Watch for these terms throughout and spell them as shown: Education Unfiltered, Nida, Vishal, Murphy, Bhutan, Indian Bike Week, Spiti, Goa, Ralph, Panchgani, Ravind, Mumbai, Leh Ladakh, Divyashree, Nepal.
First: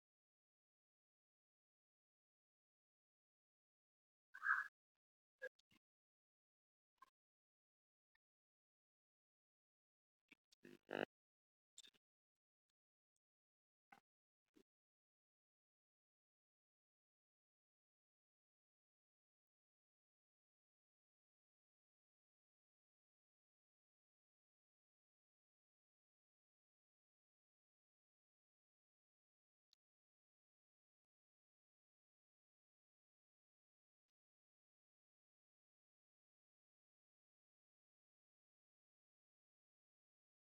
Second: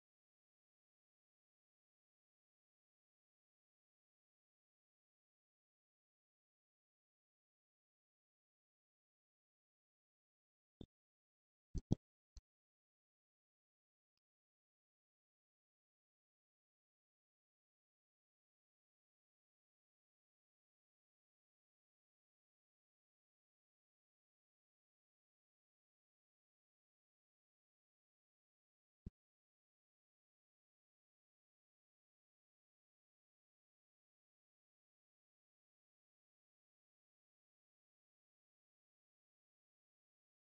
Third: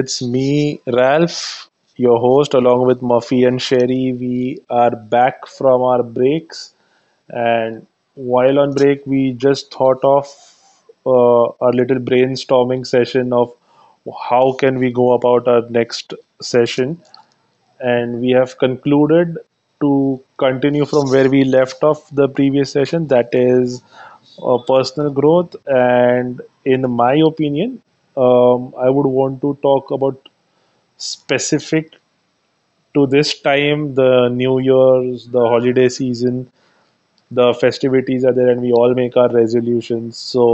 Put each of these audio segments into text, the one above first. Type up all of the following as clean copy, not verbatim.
It's me, Ralph, your host, along with Murphy and Sherry. We are back from our breaks, and while on break, we just thought of a little brainstorming session of how can we go about our next session, and we have concluded to continue from where we left off the previous session, that is, personal growth. And in my opinion, I would want to talk about specific to this time, the new year's, the holiday season, the festivities are there, and we all make our resolutions. So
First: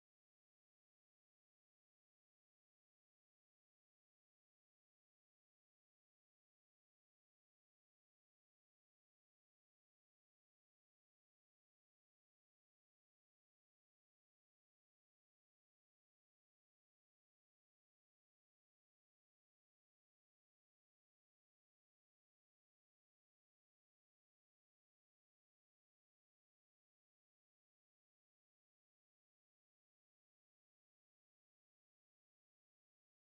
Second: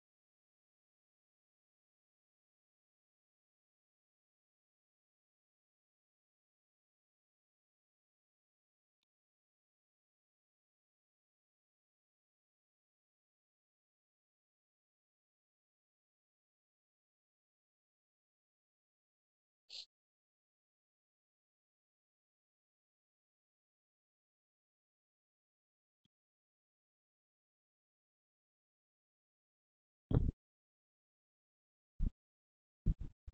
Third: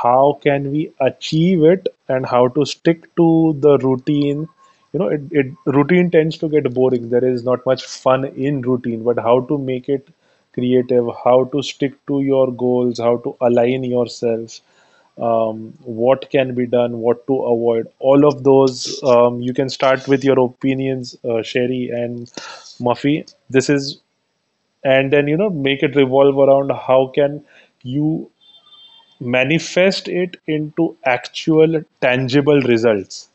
how can we achieve it, and how to stick to the routine? It routine tends to get boring, there is not much fun in routine, but how to make it creative, how to stick to your goals, how to align yourself, what can be done, what to avoid, all of those. You can start with your opinions, Sherry and Muffy. This is, and then make it revolve around how can you manifest it into actual tangible results,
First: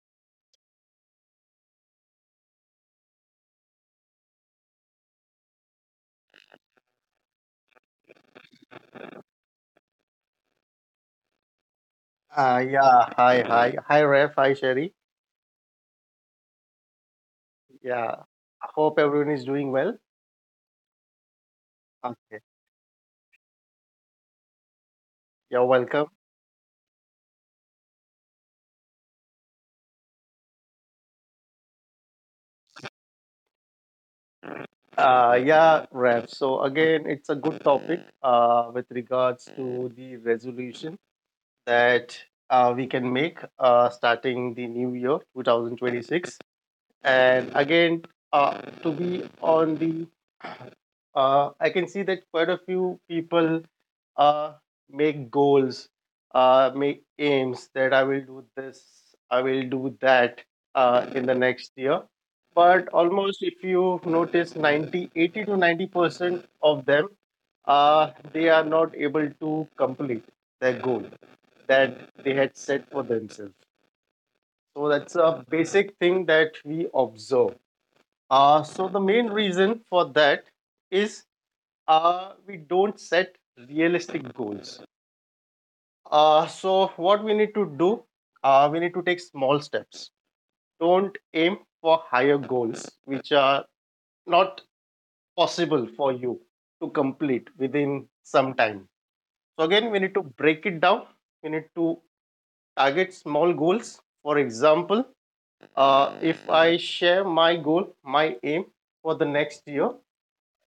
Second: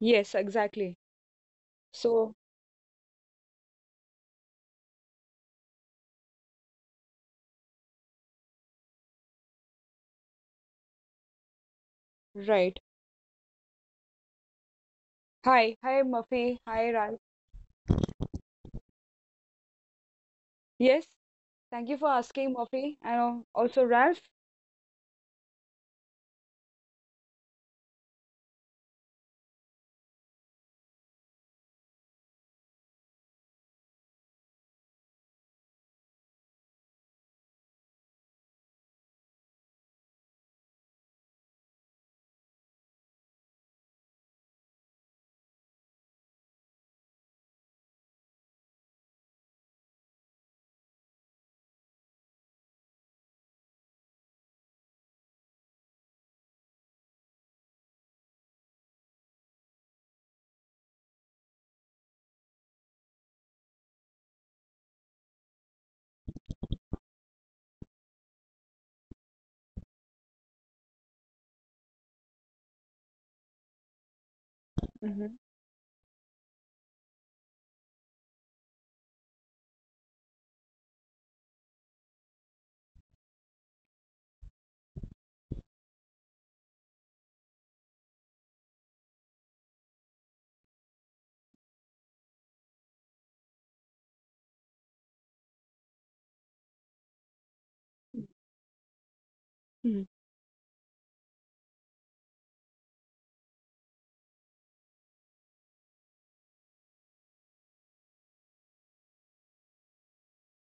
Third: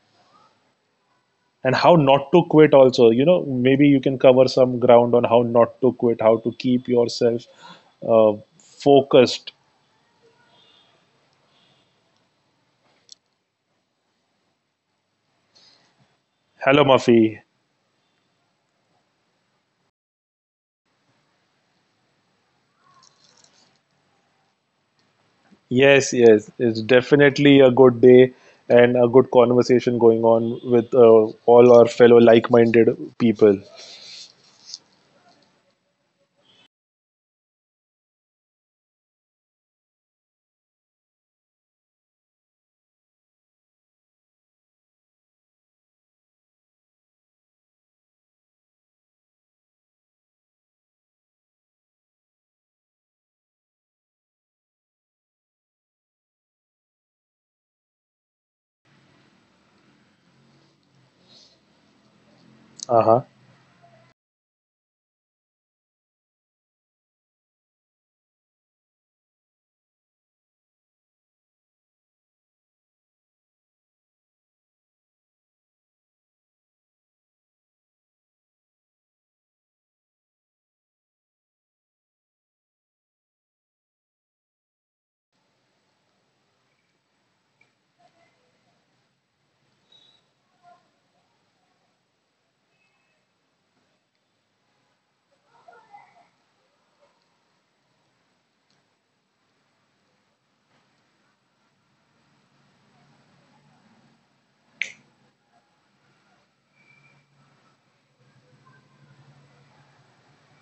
Yes, exactly. and how not So, to quit also. Maybe you can cover some ground on how not to quit, how to keep yourself uh, focused. Right. Yeah, hi, hi, Ref, hi, Sherry. Hi, hi, Murphy. Hello, Hi, Mafi. Ralph. Yeah, hope everyone is doing well. Yes, thank you for Okay, asking, Murphy, and also Ralph. you're welcome. Yes, yes, it's definitely a good day and a good conversation going on with all our fellow like-minded people. Yeah, Ref. So again, it's a good topic with regards to the resolution that we can make starting the new year, 2026. And again, to be on the I can see that quite a few people uh, make goals, make aims that I will do this, I will do that in the next year. But Uh-huh. almost, if you notice, 90, 80 to 90% of them, they are not able to complete their goal that they had set for themselves. So that's Mm-hmm. a basic thing that we observe. So the main reason for that is we don't set realistic goals. So, what we need to do, we need to take small steps. Don't aim for higher goals, which are not possible for you to complete within some time. So, again, we need to break it down. We need to target small goals. For example, if I share my goal, my aim for the next year,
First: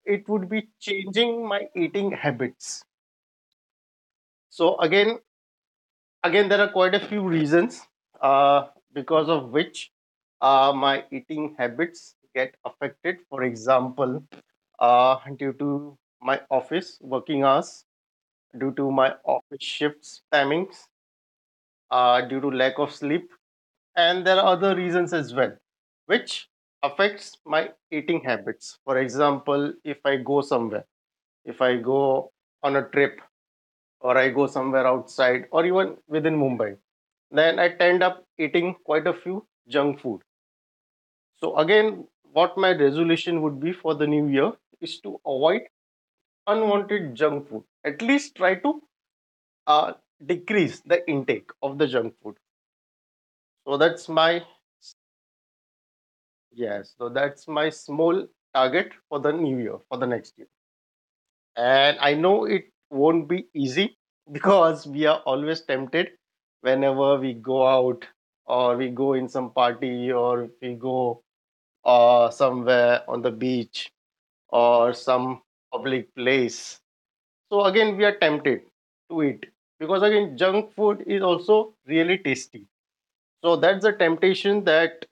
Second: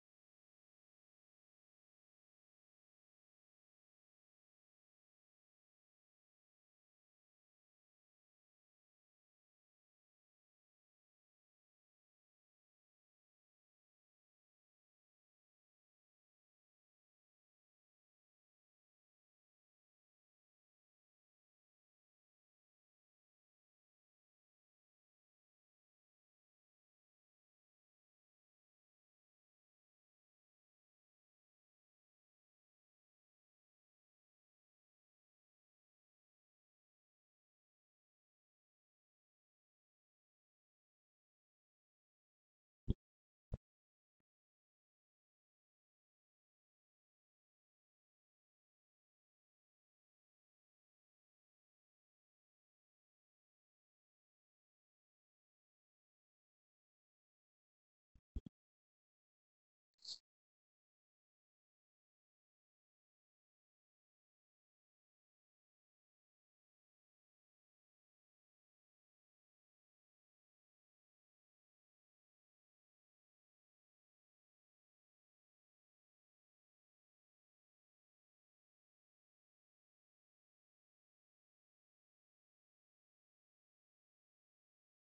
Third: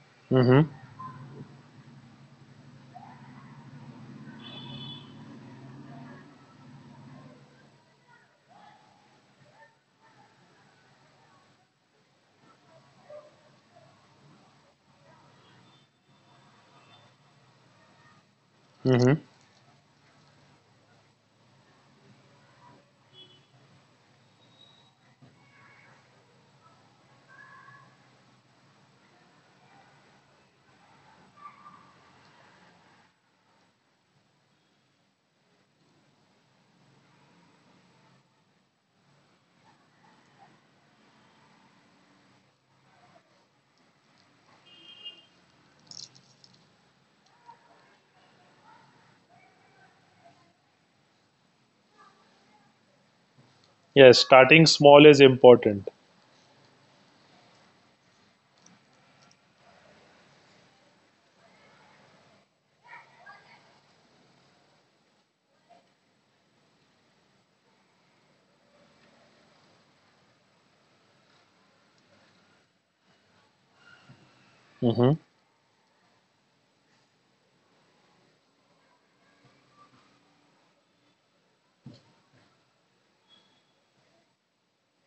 it would Mm-hmm. be changing my eating habits. So, again, there are quite a few reasons uh, because of which my eating habits get affected, for example, due to my office working hours, due to my Mm-hmm. office shifts timings, due to lack of sleep, and there are other reasons as well which affects my eating habits. For example, if I go somewhere, if I go on a trip, or I go somewhere outside or even within Mumbai, then I tend up eating quite a few junk food. So again, what my resolution would be for the new year is to avoid unwanted junk food. At least try to uh, decrease the intake of the junk food. So that's Yes, my starting small is important. yes. So that's my small target for the new year, for the next year. And I know it won't be easy because we are always tempted whenever we go out or we go in some party or we go or somewhere on the beach or Mm-hmm. some public place. So again, we are tempted to eat because again, junk food is also really tasty. So that's the temptation that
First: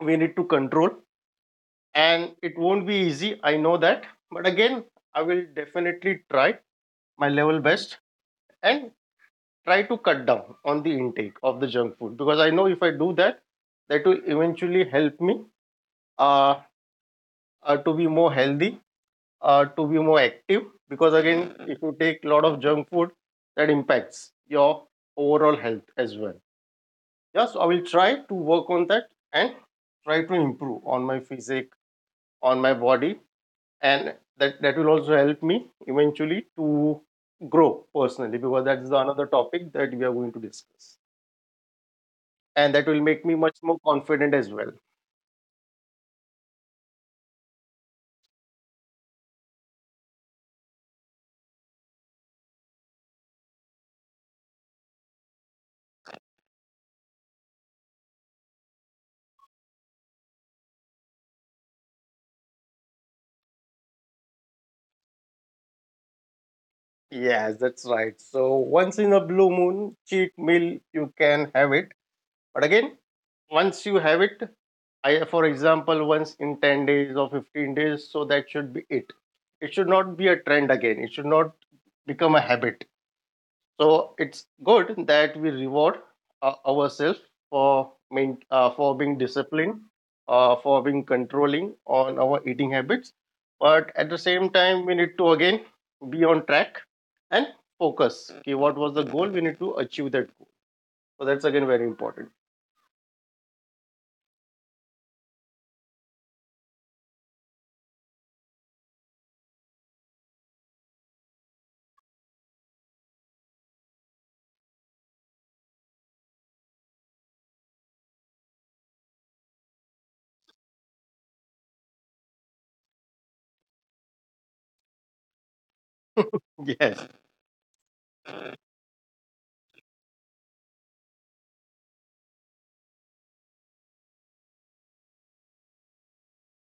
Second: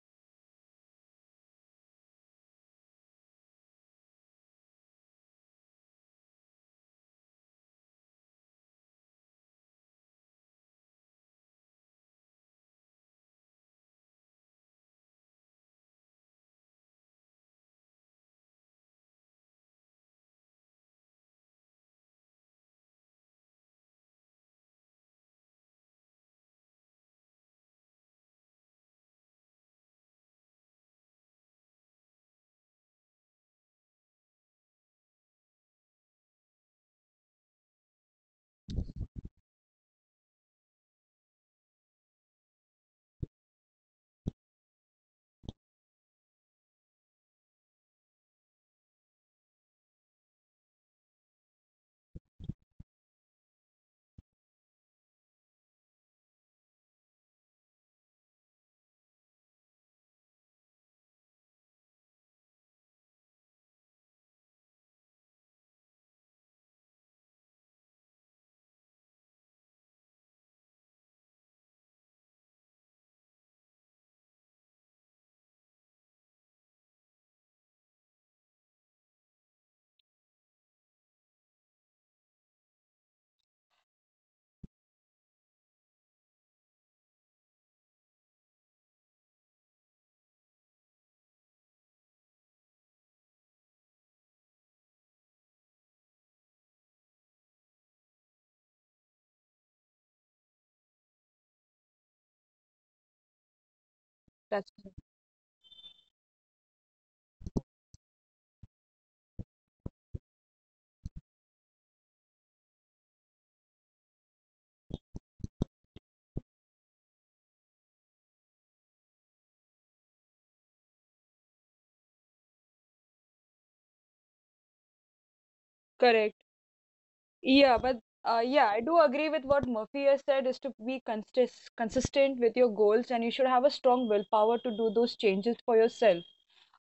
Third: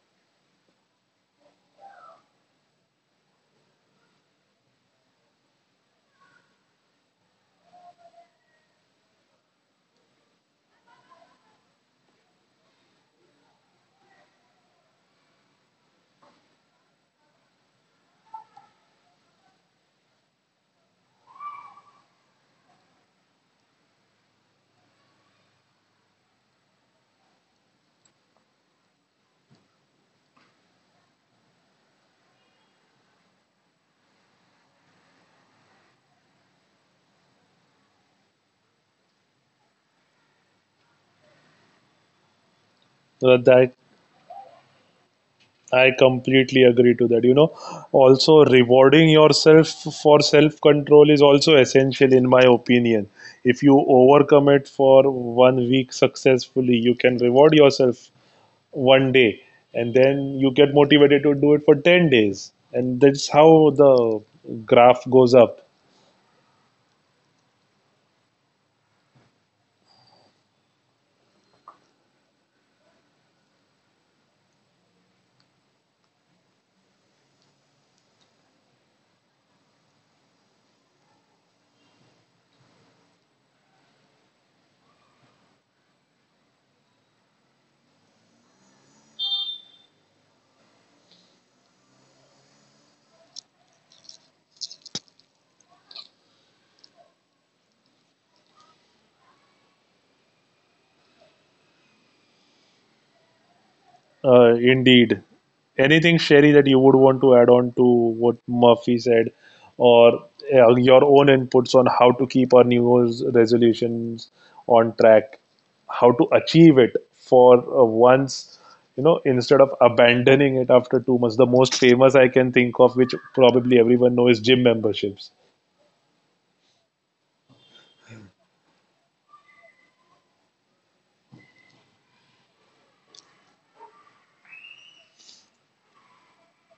we need to control, and it won't be easy. I know that, but again, I will definitely try my level best and try to cut down on the intake of the junk food because I know if I do that, that will eventually help me uh, to be more healthy, to be more active, because again, if you take a lot of junk food, that impacts your overall health as well. Yes, I will try to work on that and try to improve on my physique, on my body, and that will also help me eventually to grow personally because that's the another topic that we are going to discuss, and that will make me much That, more confident as well. I completely agree to that. You know, also rewarding yourself for self-control is also essential in my opinion. If you overcome it for one week successfully, you can reward yourself one day, and then you get motivated to do it for 10 days. And that's how the graph goes up. Yes, that's right. So once in a blue moon cheat meal you can have it, but again, once you have it, I, for example, once in 10 days or 15 days, so that should be it. It should not be a trend again. It should not become a habit. So it's good that we reward ourselves for for being disciplined, for being controlling on our eating habits. But at the same time, we need to again be on track and focus. Okay, what was the goal? We need to achieve that goal. So that's again very important. That's Indeed. Anything, Sherry, that you would want to add on to what Murphy said, or your own inputs on how to keep our New Year's resolutions on track, how to achieve it for once, you know, instead of abandoning it after 2 months? The most famous I can think of, which probably everyone knows, is gym memberships. correct. Yes. Yeah, but yeah, I do agree with what Murphy has said is to be consistent with your goals, and you should have a strong willpower to do those changes for yourself.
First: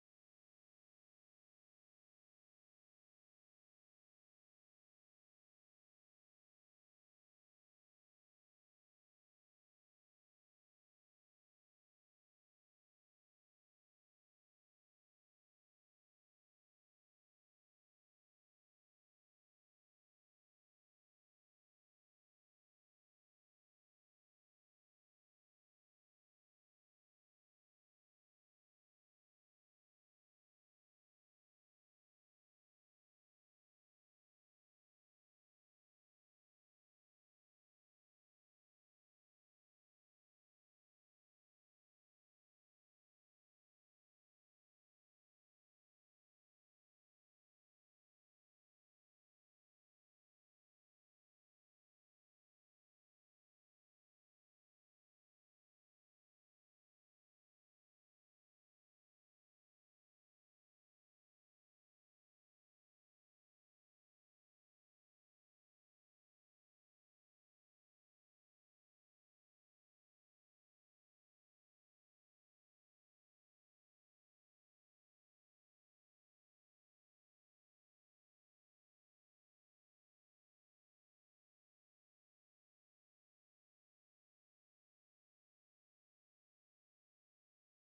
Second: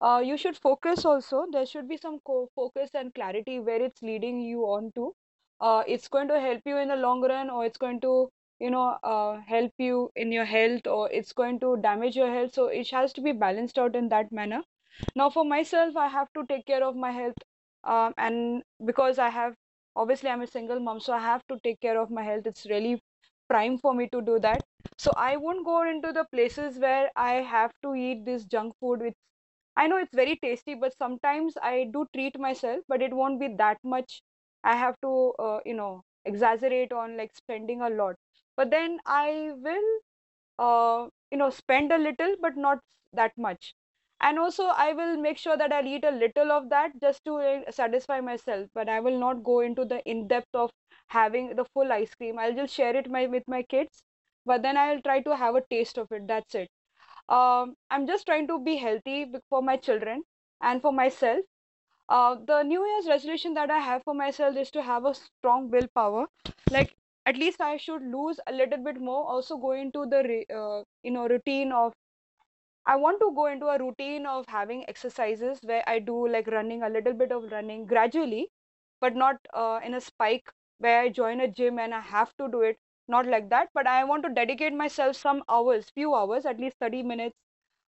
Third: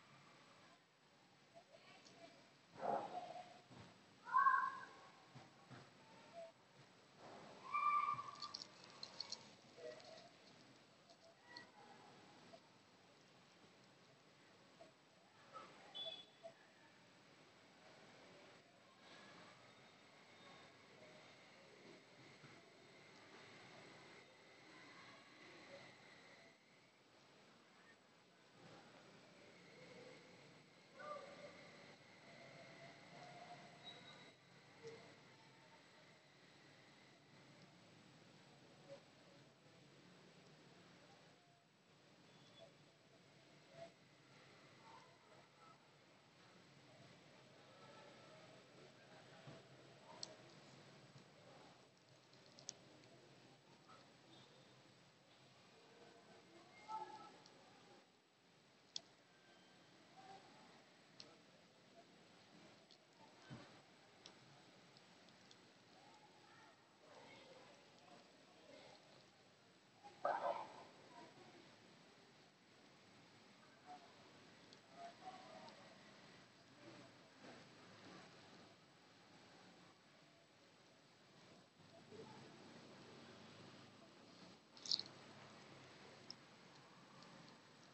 You should focus also. There should be some focus and clarity where it's leading you on to. It's going to help you in the long run, or it's going to help you in your health, or it's going to damage your health. So it has to be balanced out in that manner. Now for myself, I have to take care of my health, and because I have, obviously I'm a single mom, so I have to take care of my health. It's really prime for me to do that. So I won't go into the places where I have to eat this junk food, which I know it's very tasty, but sometimes I do treat myself, but it won't be that much. I have to exaggerate on like spending a lot, but then I will spend a little, but not that much. And also I will make sure that I'll eat a little of that just to satisfy myself, but I will not go into the in depth of having the full ice cream. I'll just share it my with my kids, but then I'll try to have a taste of it. That's it. I'm just trying to be healthy for my children and for myself. The New Year's resolution that I have for myself is to have a strong willpower. Like, at least I should lose a little bit more. Also go into the routine of, I want to go into a routine of having exercises where I do like running, a little bit of running gradually, but not in a spike where I join a gym and I have to do it. Not like that, but I want to dedicate myself some hours, few hours, at least 30 minutes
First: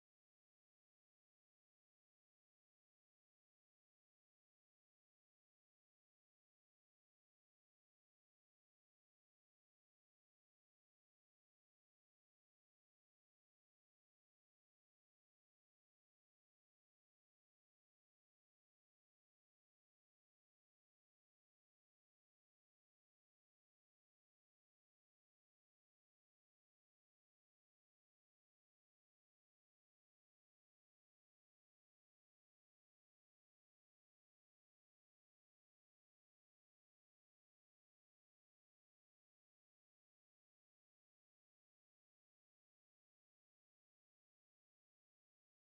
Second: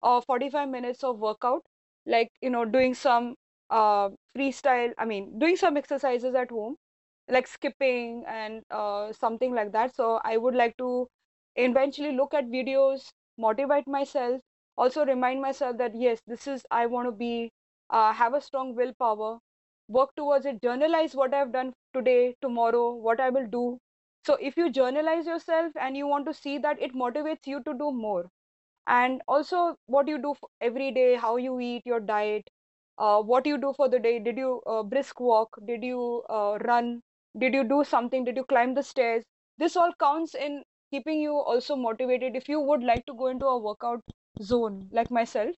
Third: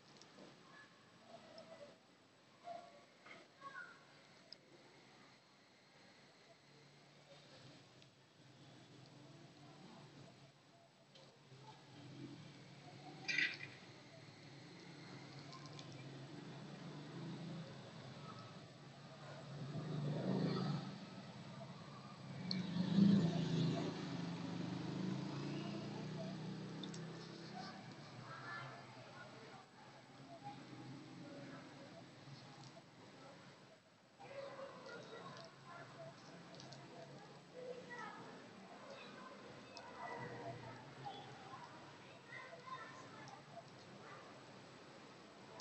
or 45 minutes of workout, like, you know, doing some uh, freestyle, I mean, doing some exercises at home like skipping and something like that. So I would like to eventually look at videos, motivate myself, also remind myself that yes, this is I want to be, have a strong willpower, work towards it, journalize what I've done today, tomorrow, what I will do. So if you journalize yourself and you want to see that, it motivates you to do more, and also what you do every day, how you eat, your diet, what you do for the day. Did you brisk walk? Did you run? Did you do something? Did you climb the stairs? This all counts in keeping you also motivated if you would like to go into a workout zone like myself.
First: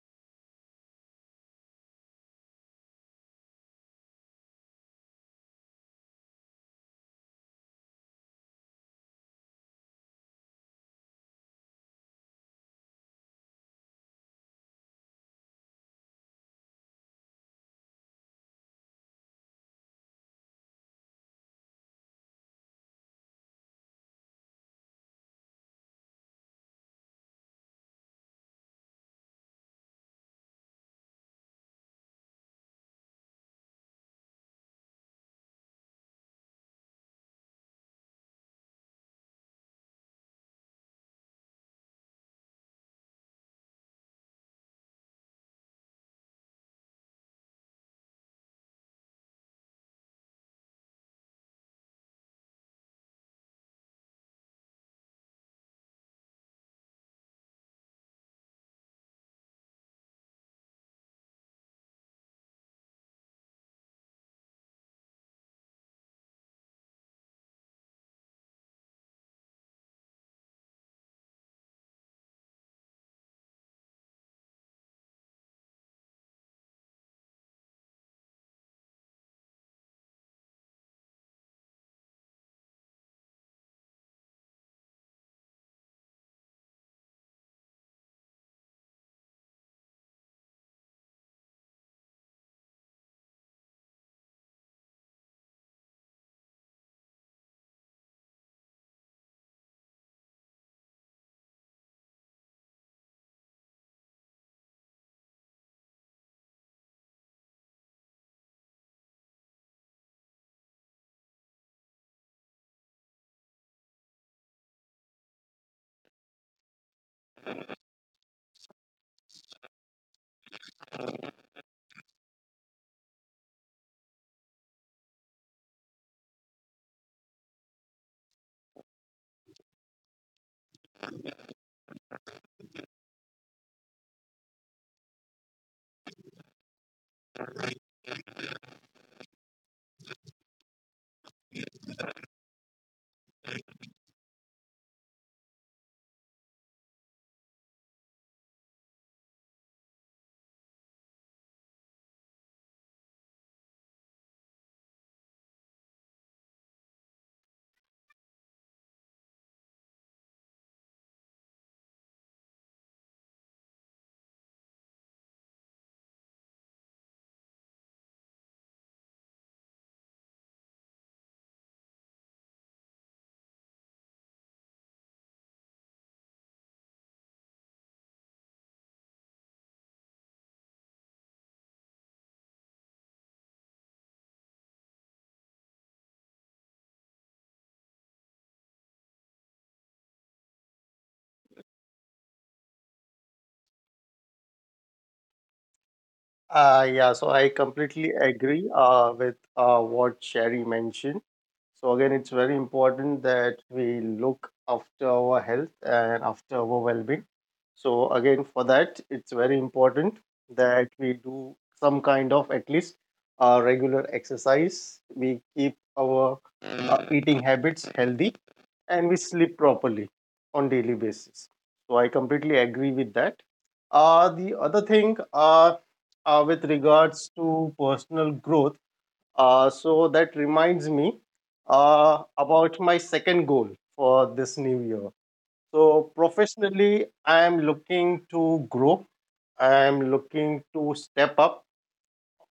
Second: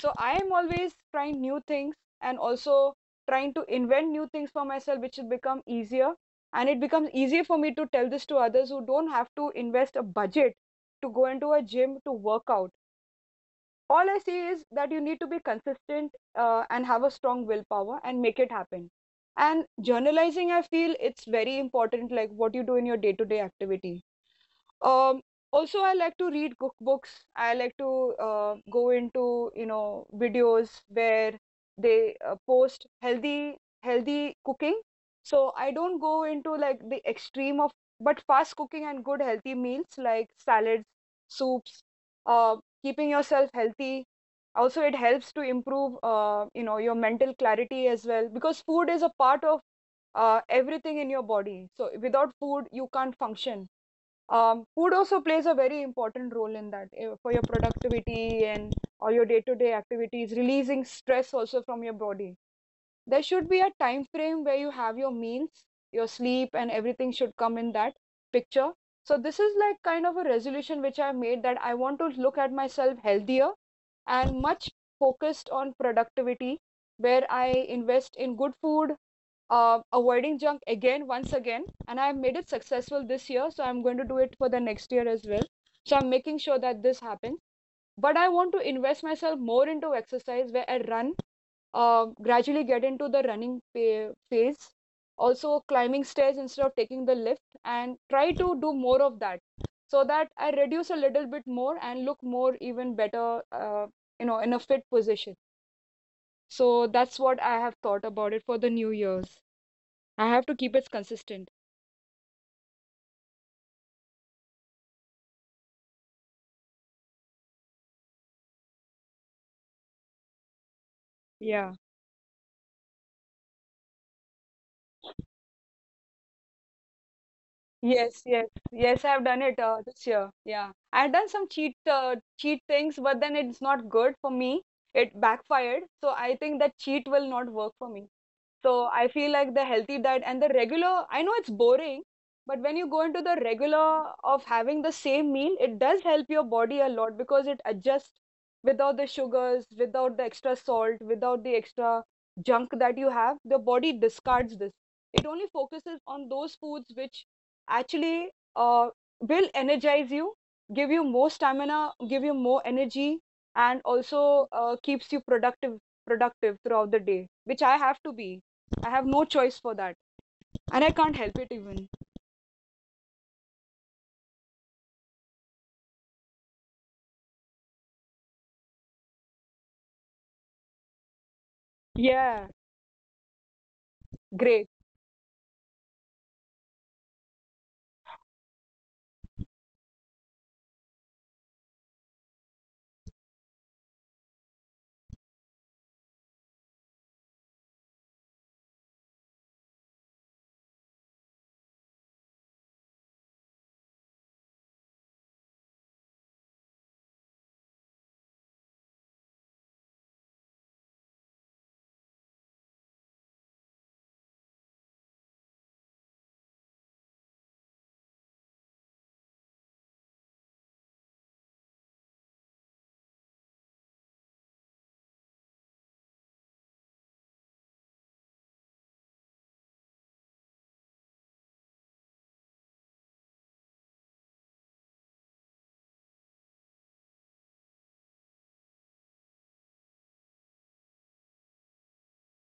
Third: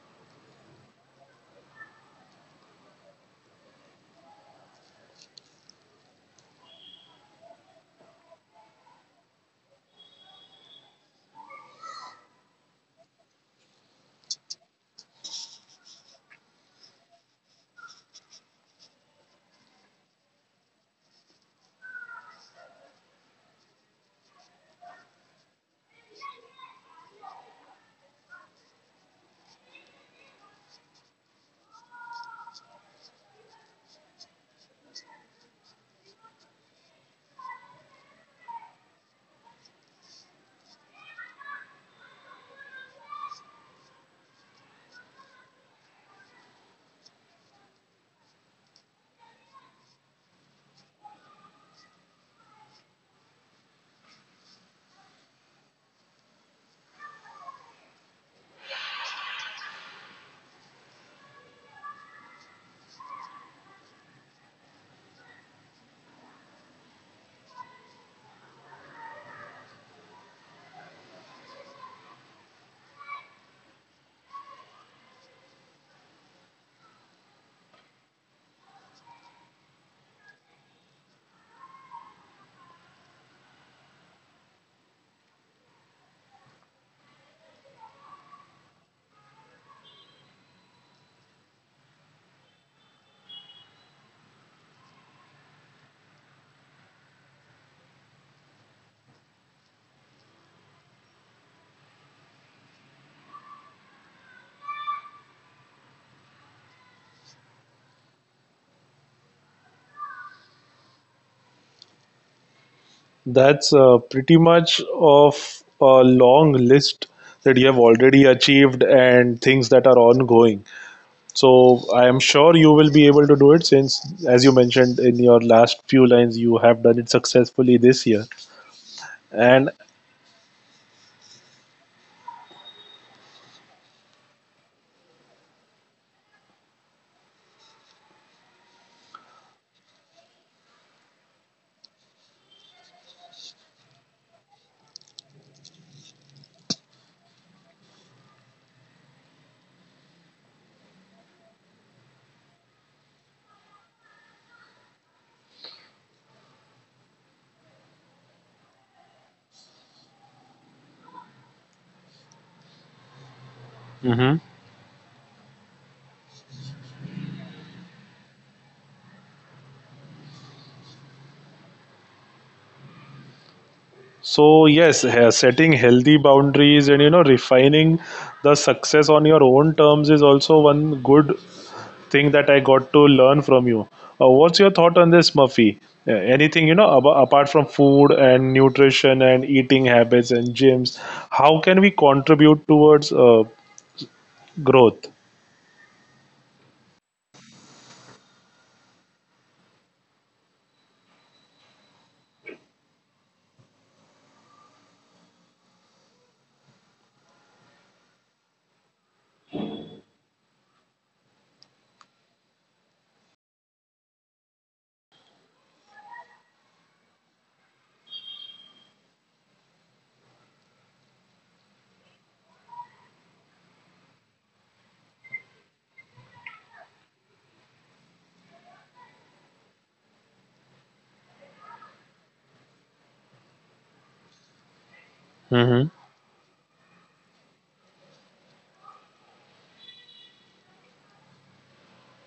So I am always trying new things, and also trying to invent new things for myself, which will become easier. And it becomes easier for me to tell this to others who don't have to invest a budget to go into a gym to work out. All I see is that you need to be consistent, and have a strong willpower and make it happen. And journalizing, I feel it's very important, like what you do in your day to day activity. Um, Also, I like to read cookbooks. I like to go into, you know, videos where they post healthy cooking. So I don't go into like the extreme of, but fast cooking and good healthy meals like salads, soups, uh, keeping yourself healthy. Also, it helps to improve, you know, your mental clarity as well because food is a part of everything in your body. So without food, you can't function. Food also plays a very important role in that for your productivity and all your day-to-day activities, releasing stress also from your body. There should be a time frame where you have your meals, your sleep, and everything should come in that picture. So this is like kind of a resolution which I made, that I want to look at myself healthier and much focused on productivity, where I invest in good food, avoiding junk again once again. And I made it successful this year, so I'm going to do it for the next year as well. So I'm making sure that this happens, but I want to invest myself more into exercise where I run, gradually get into the running phase. Also climbing stairs instead of taking the lift, and try to do more of that, so that I reduce a little bit more and look more even better, you know, in a fit position. So that's what I have thought about it for the new year's. I have to keep it consistent. That's pretty much of a long list that you have already achieved and things that are ongoing. Yeah. So I am sure you will be able to do it since, as you mentioned in your last few lines, you have done it successfully this year. Yes, yes, yes, I've done it And this year. Yeah. I've done some cheat things, but then it's not good for me. It backfired. So I think that cheat will not work for me. So I feel like the healthy diet and the regular, I know it's boring, but when you go into the regular of having the same meal, it does help your body a lot because it adjusts without the sugars, without the extra salt, without the extra junk that you have. The body discards this. It only focuses on those foods which actually uh, will energize you, give you more stamina, give you more energy, and mm-hmm, also keeps you productive throughout the day, which I have to be. I have no choice for that. And I can't help it even. so yes, he- setting healthy boundaries and refining the success on your own terms is also one good thing that Yeah, I got to learn from you. What's your great. thought on this, Murphy? Anything ab- apart from food and nutrition and eating habits and gyms, how can we contribute towards growth? Yeah, so I completely agree with what Sherry mentioned. So again, it's very important that we look after our health and after our well-being. So again, for that, it's very important that we do some kind of at least regular exercise. We keep our eating habits healthy and we sleep properly on daily basis. So I completely agree with that. The other thing, with regards to personal growth, so that reminds me about my second goal for this new year. So Mm-hmm. professionally, I am looking to grow. I am looking to step up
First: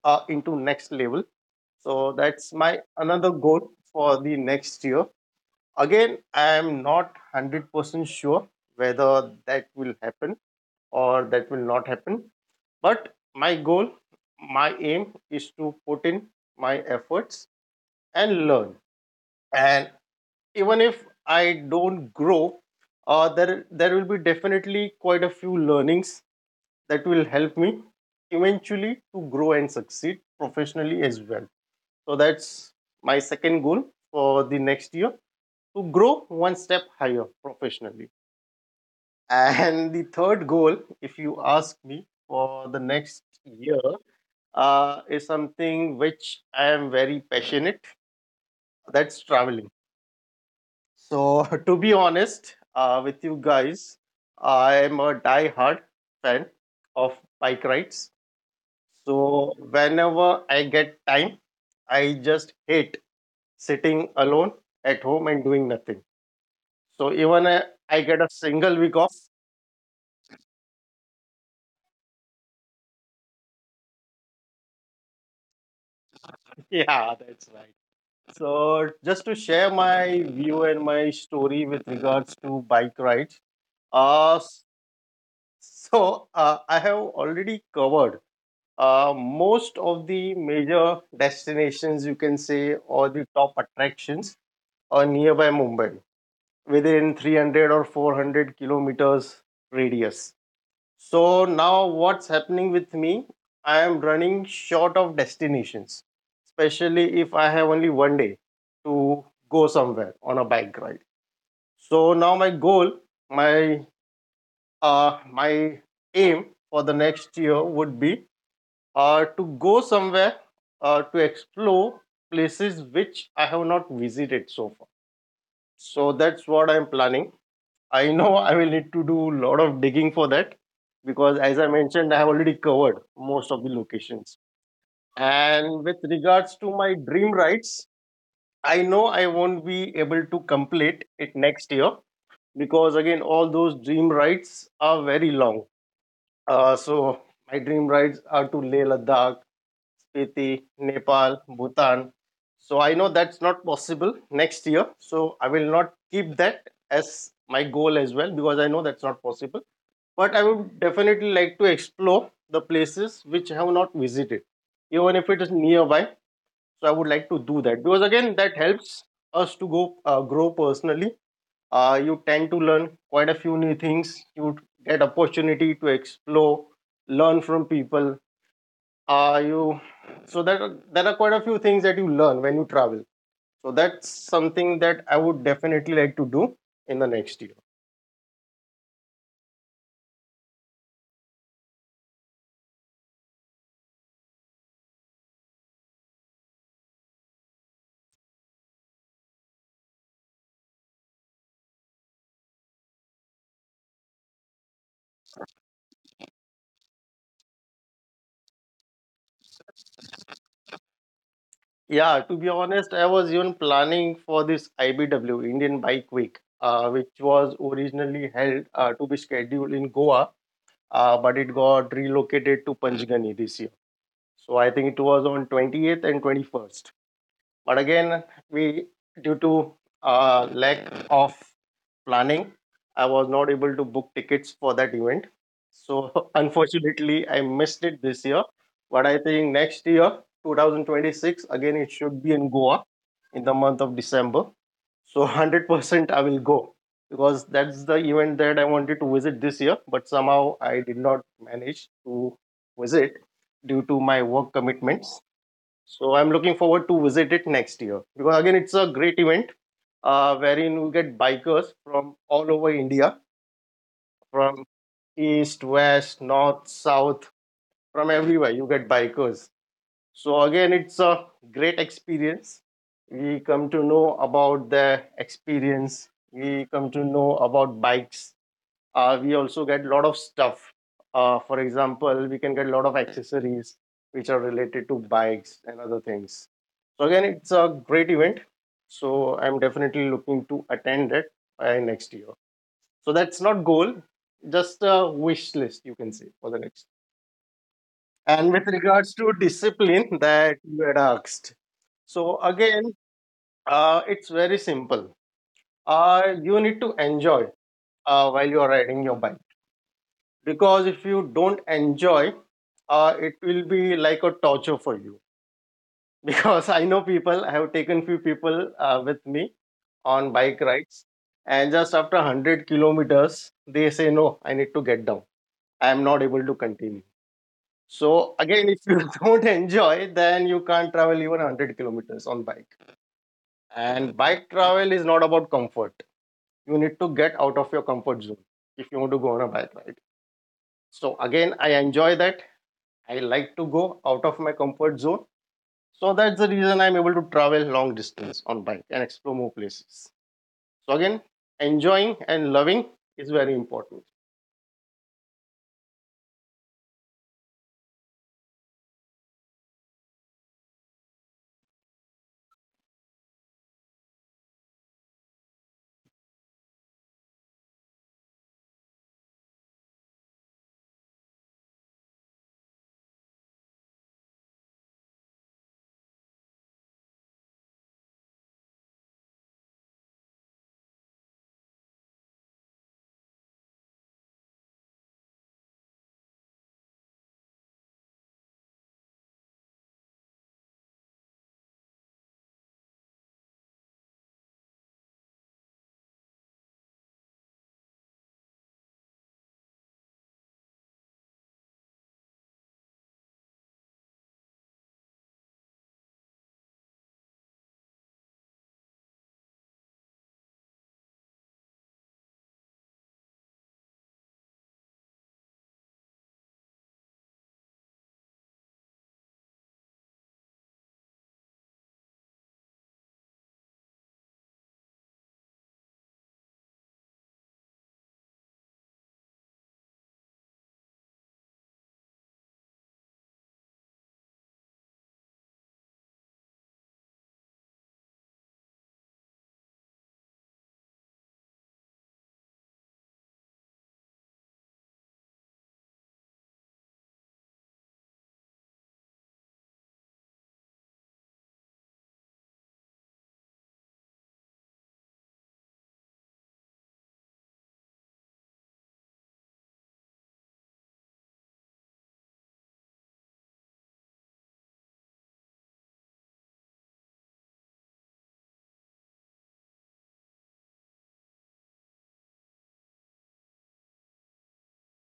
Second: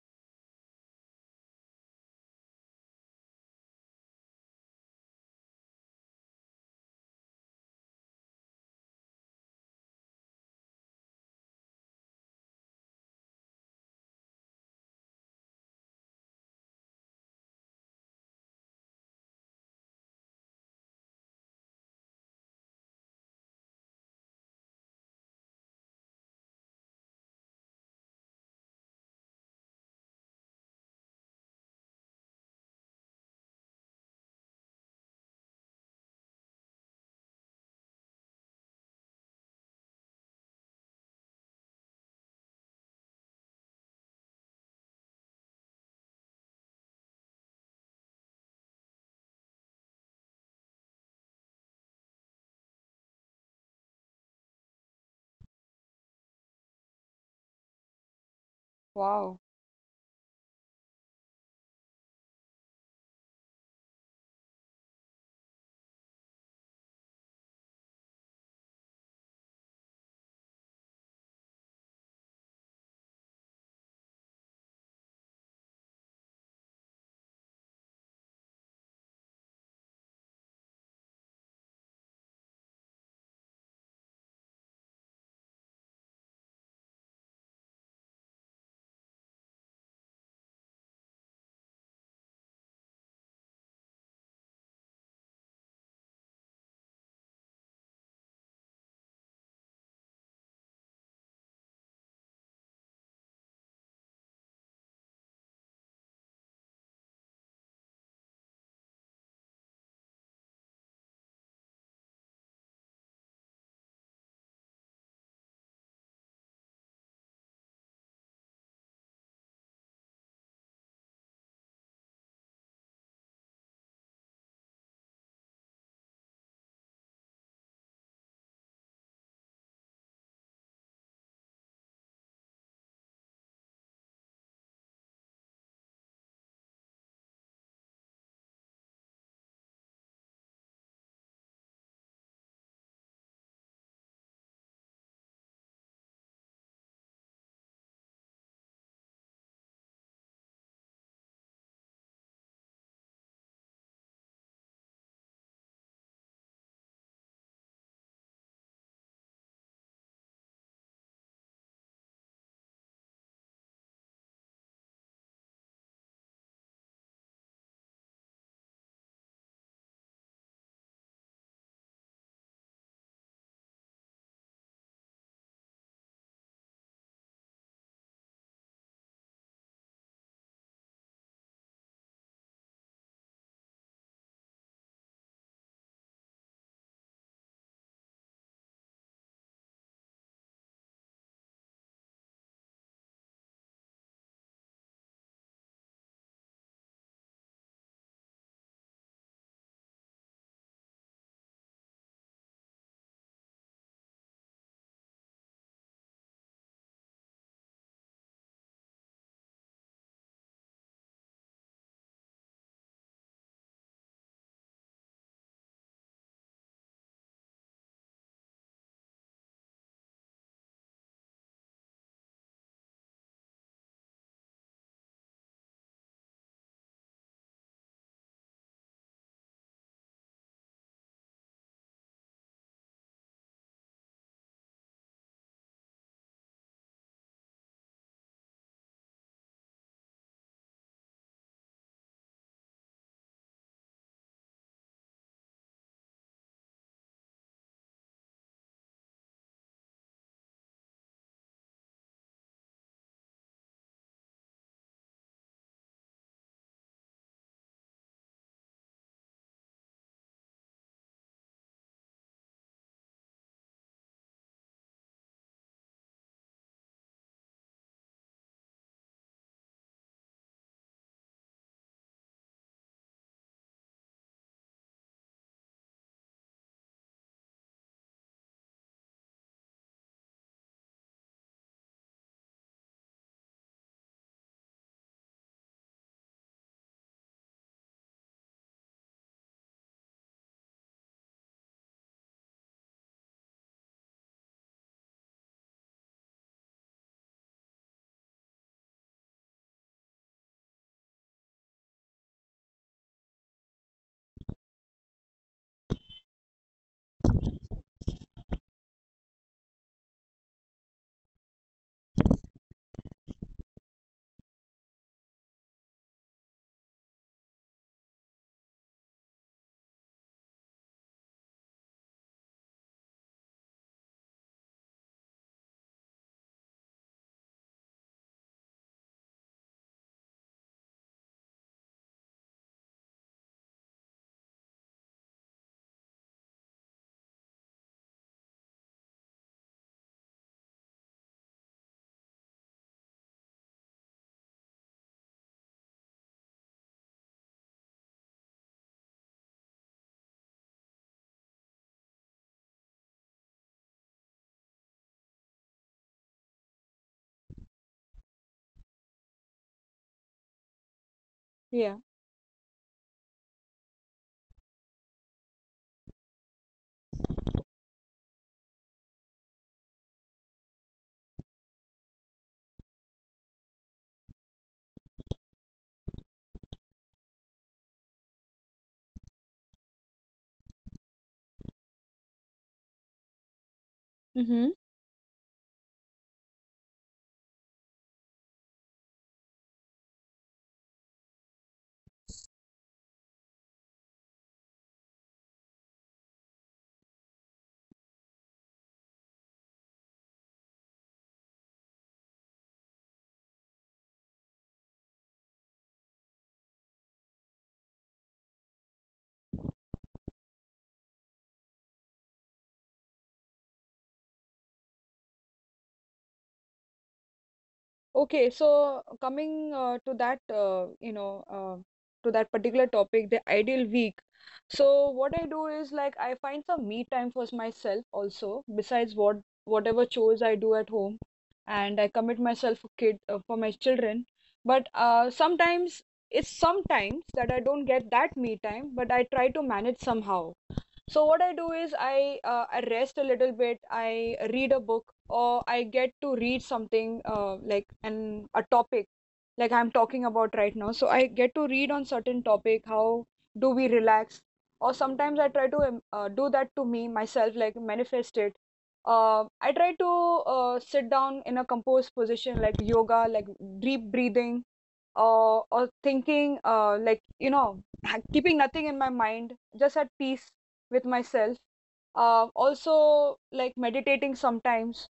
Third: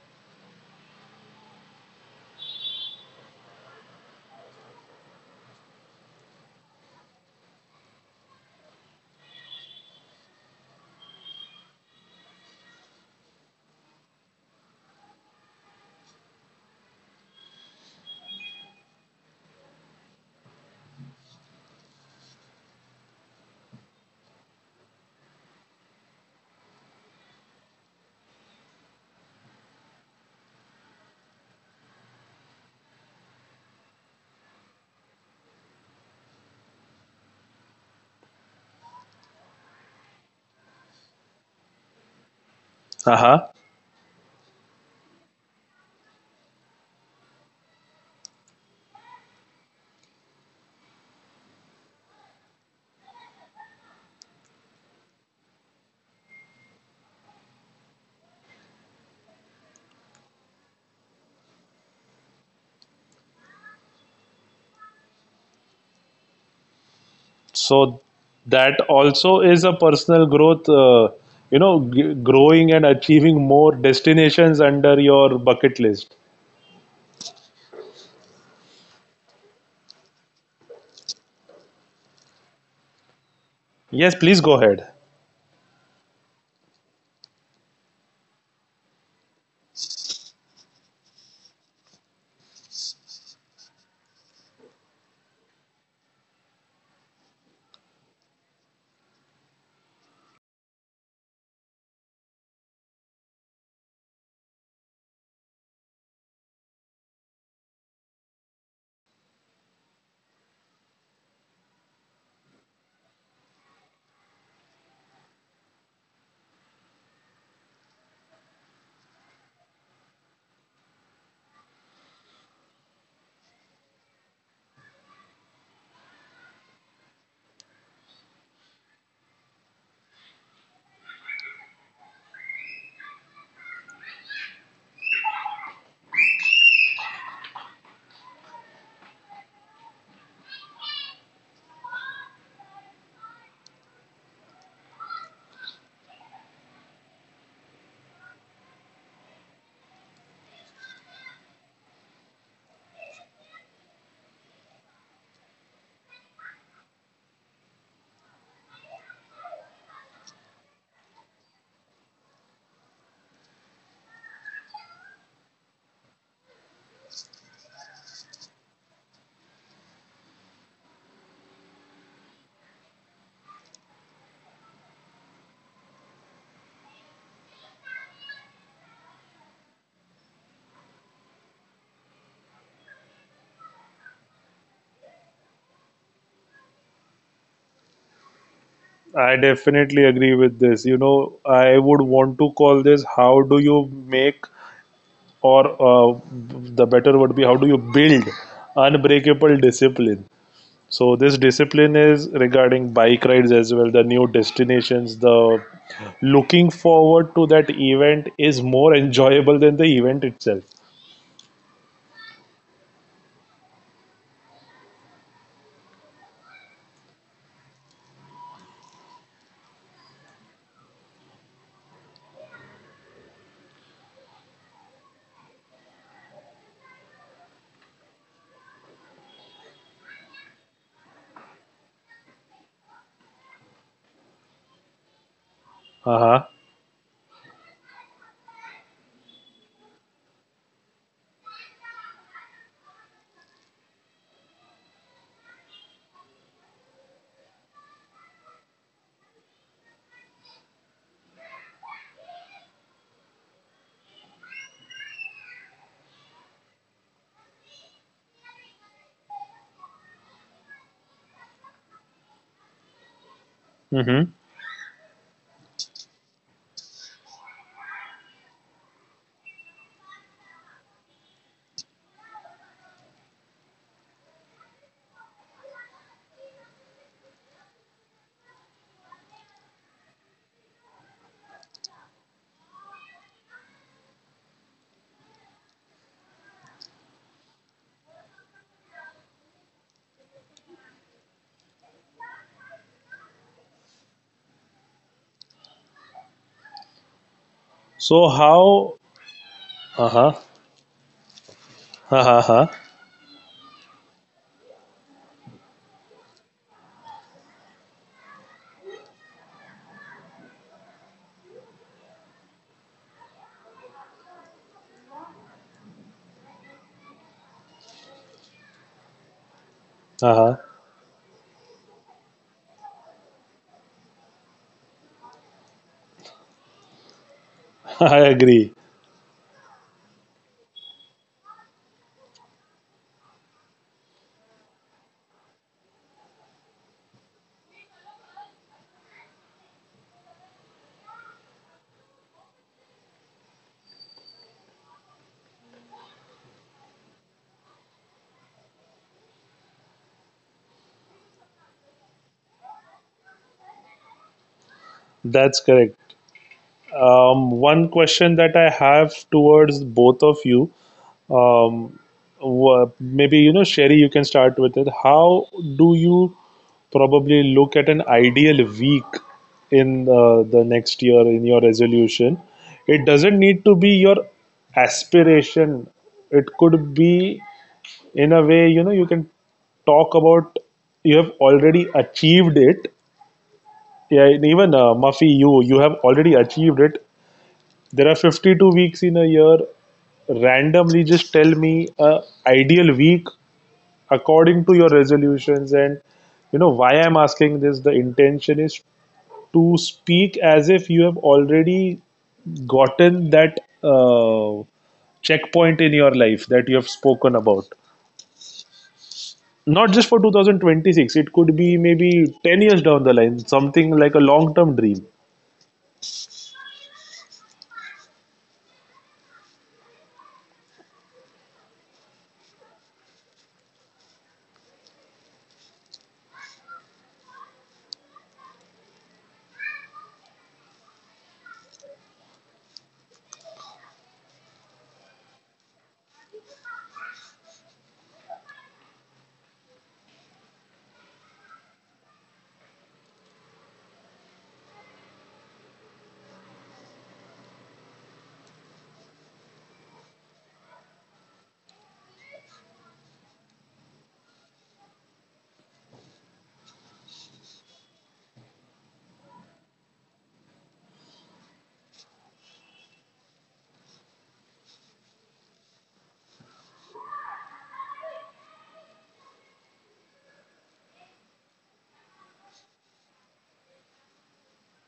into next level. So that's my another goal for the next year. Again, I am not 100% sure whether that will happen or that will not happen. But my goal, my aim is to put in my efforts and learn. And even if I don't grow, there will be definitely quite a few learnings that will help me eventually to grow and succeed professionally as well. So that's my second goal for the next year, to grow one step higher professionally. And the third goal, if you ask me for the next Uh huh. year, is something which I am very passionate. That's traveling. So, to be honest with you guys, I am a die-hard fan of bike rides. Wow. So, whenever I get time, I just hate sitting alone at home and doing nothing. So, I get a So single week that off. also is a personal growth, g- growing and achieving more destinations under your bucket list. Yeah, that's right. So, just to share my view and my story with regards to bike rides. Uh, Yes, s- please go ahead. so, I have already covered most of the major destinations, you can say, or the top attractions nearby Mumbai within 300 or 400 kilometers radius. So now what's happening with me? I am running short of destinations, especially if I have only one day to go somewhere on a bike ride. So now my goal, my my aim for the next year would be to go somewhere to explore places which I have not visited so far. So that's what I'm planning. I know I will need to do a lot of digging for that because, as I mentioned, I have already covered most of the locations. And with regards to my dream rides, I know I won't be able to complete it next year because, again, all those dream rides are very long. So, my dream rides are to Leh Ladakh, Spiti, Nepal, Bhutan. So, I know that's not possible next year. So, I will not keep that as my goal as well because I know that's not possible, but I would definitely like to explore the places which I have not visited, even if it is nearby. So I would like to do that because again, that helps us to go grow personally. You tend to learn quite a few new things. You get opportunity to explore, learn from people. You so that There are quite a few things that you learn when you travel. So that's something that I would definitely like to do in the next year. I definitely agree with this. You know, I would want to call this, how do you make, or the better would be, how do you build unbreakable discipline? So this discipline is regarding bike rides as well, the new destinations, the looking forward to that event is more enjoyable than the event itself. Yeah, to be honest, I was even planning for this IBW, Indian Bike Week, which was originally held to be scheduled in Goa, but it got relocated to Panchgani this year. So I think it was on 28th and 21st. But again, we due to lack of planning, I was not able to book tickets for that event. So Uh-huh. unfortunately, I missed it this year. But I think next year, 2026, again it should be in Goa in the month of December. So 100% I will go because that's the event that I wanted to visit this year, but somehow I did not manage to visit due to my work commitments. So I'm looking forward to visit it next year because again it's a great event wherein we get bikers from all over India, Mm-hmm. from east, west, north, south, from everywhere. You get bikers. So again, it's a great experience. We come to know about the experience. We come to know about bikes. We also get a lot of stuff. For example, we can get a lot of accessories which are related to bikes and other things. So again, it's a great event. So I'm definitely looking to attend it by next year. So that's not goal, just a wish list you can say for the next. So And with regards how? to discipline Uh-huh. that you had asked, so Uh-huh. again, it's very simple. You need to enjoy while you are riding your bike because if you don't enjoy, it will be like a torture for you. Because I know people, I have taken few people with me on bike Uh-huh. rides, and just after 100 kilometers, they say, No, I need to get down. I am not able to continue. So I again, if agree. you don't enjoy, then you can't travel even 100 kilometers on bike. And bike travel is not about comfort. You need to get out of your comfort zone if you want to go on a bike ride. So again, I enjoy that. I like to go out of my comfort zone. So that's the reason I'm able to travel long distance on bike and explore more places. So again, enjoying and loving is very important. That's correct. One question that I have towards both of you, Yeah. um, maybe Sherry, you can start with it. How do you probably look at an ideal week in the next year in your resolution? It doesn't need to be your aspiration. It could be in a way, you know, you can talk about you have already achieved it. Yeah. And Mm-hmm. even Muffy, you have already achieved it. There are 52 weeks in a year. Randomly, just tell me a ideal week according to your resolutions. And you know why I'm asking this. The intention is to speak as if you have already gotten that checkpoint in your life that you have spoken about. Not just for 2026. It could be maybe 10 years down the line. Something like a long-term dream. Okay, so coming to that, you know, to that particular topic, the ideal week. So what I do is like I find some me time for myself also, besides whatever chores I do at home, and I commit myself for kid for my children. But sometimes, it's sometimes that I don't get that me time, but I try to manage somehow. So what I do is I rest a little bit, I read a book, or I get to read something, like an a topic like I'm talking about right now. So I get to read on certain topic, how do we relax. Or sometimes I try to do that to me myself, like manifest it. I try to sit down in a composed position, like yoga, like deep breathing, or thinking, like, you know, keeping nothing in my mind, just at peace with myself, also like meditating sometimes.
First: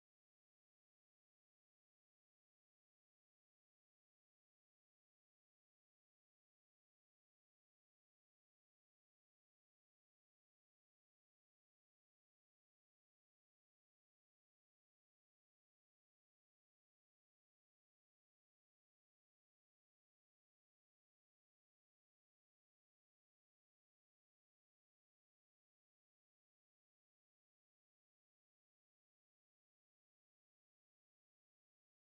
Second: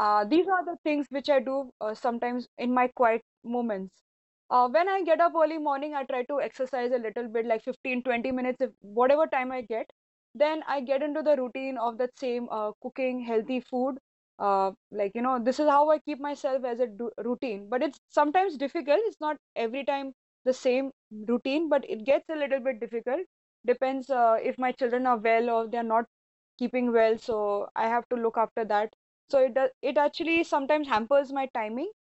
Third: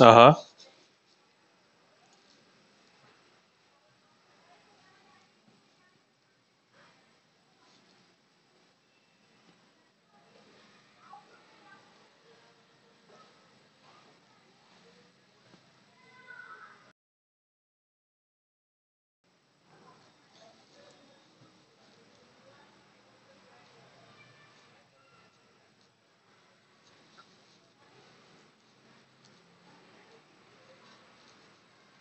Uh huh. these are the things which I do sometimes in my quiet moments. When I get up early morning, I try to exercise a little bit, like 15, 20 minutes, if whatever time I get. Then I get into the routine of that same cooking healthy food. Like, you know, this is how I keep myself as a routine. But it's sometimes difficult. It's not every time the same routine, but it gets a little bit difficult. Depends if my children are well or they're not keeping well. So I have to look after that, so it does, it actually sometimes hampers my timing.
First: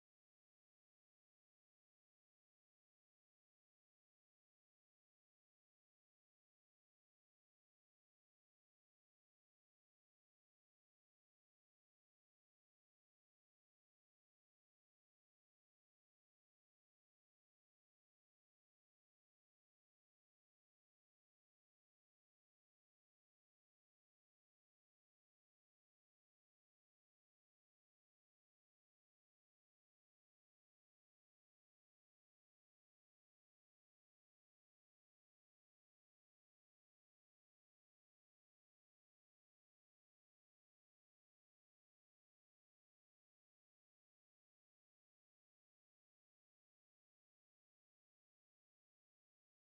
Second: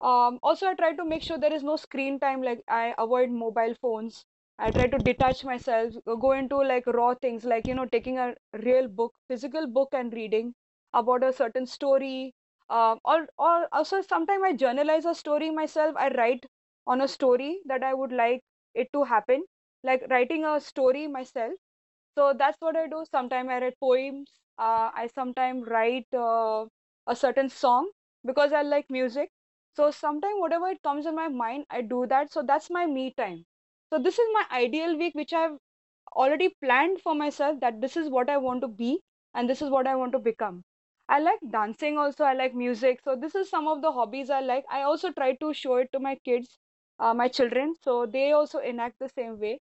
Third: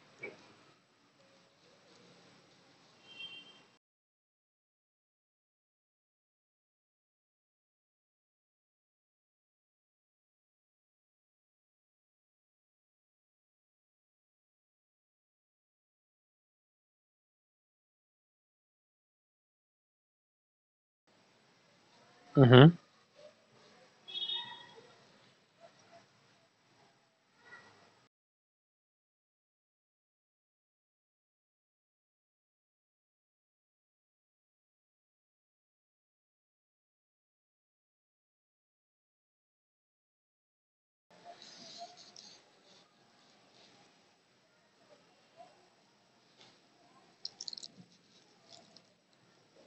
Also, I try to make sure there is no screen time. Like I avoid mobile phones. I try to detach myself, go into like raw things, like, you know, taking a real book, physical book, and reading about a certain story. Or also sometimes I journalize a story myself. I write on a story that I would like it to happen, like writing a story myself. So that's what Mm-hmm. I do. Sometimes I write poems. I sometimes write a certain song because I like music, so sometimes whatever it comes in my mind, I do that. So that's my me time. So this is my ideal week, which I've already planned for myself, that this is what I want to be and this is what I want to become. I like dancing also. I like music. So this is some of the hobbies I like. I also try to show it to my kids, my children. So they also enact the same way,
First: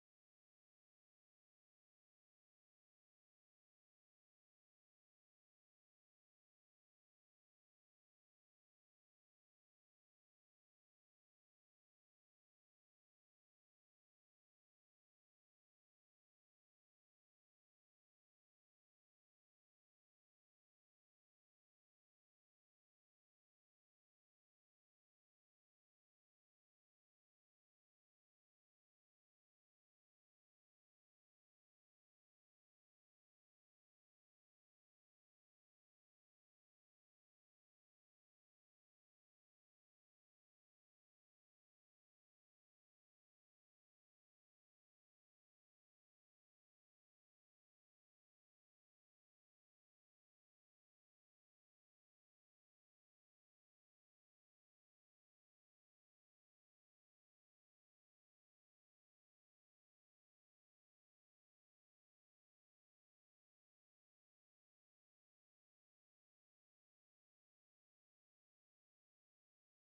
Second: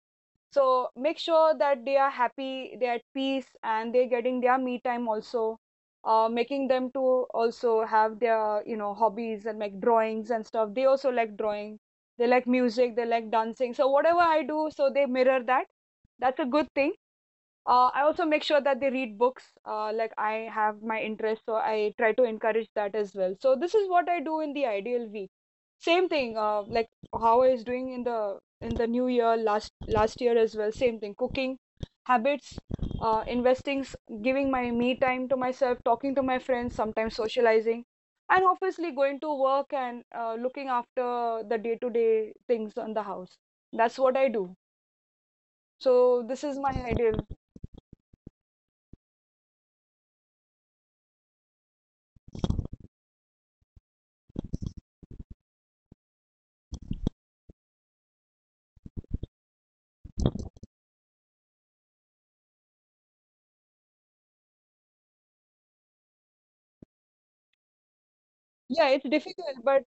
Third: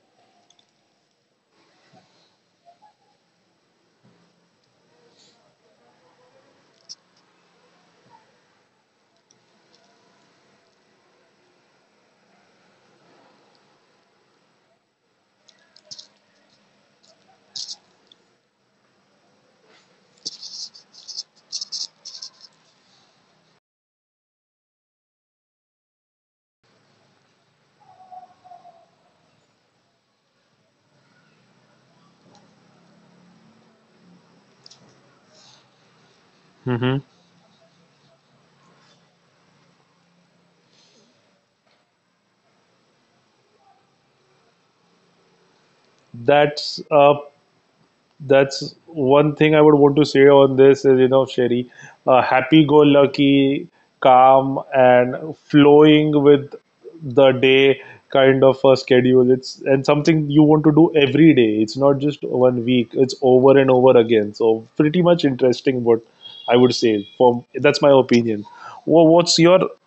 so make sure that they are happy, they're at peace, and they're getting their me time also, making them to also have their, you know, hobbies, and make drawings and stuff. They also like drawing, they like music, they like dancing, so whatever I do, so they mirror that. That's a good thing. Uh, I also make sure that they read books, like I have my interest, so I try to encourage that as well. So this is what I do in the ideal week. Same thing, like how I was doing in the new year, last year as well. Same thing, cooking habits, investing, giving my me time to myself, talking to my friends, Mm-hmm. sometimes socializing, and obviously going to work, and looking after the day to day things on the house. That's what I do. So this is my That's a ideal. That's one thing I would want to say on this is, you know, Sherry, happy-go-lucky, calm, and flowing with the day kind of a schedule. It's, and something you want to do every day. It's not just one week. It's over and over again. So pretty much interesting. What I would say for that's my opinion. Yeah, it's What's difficult, your? but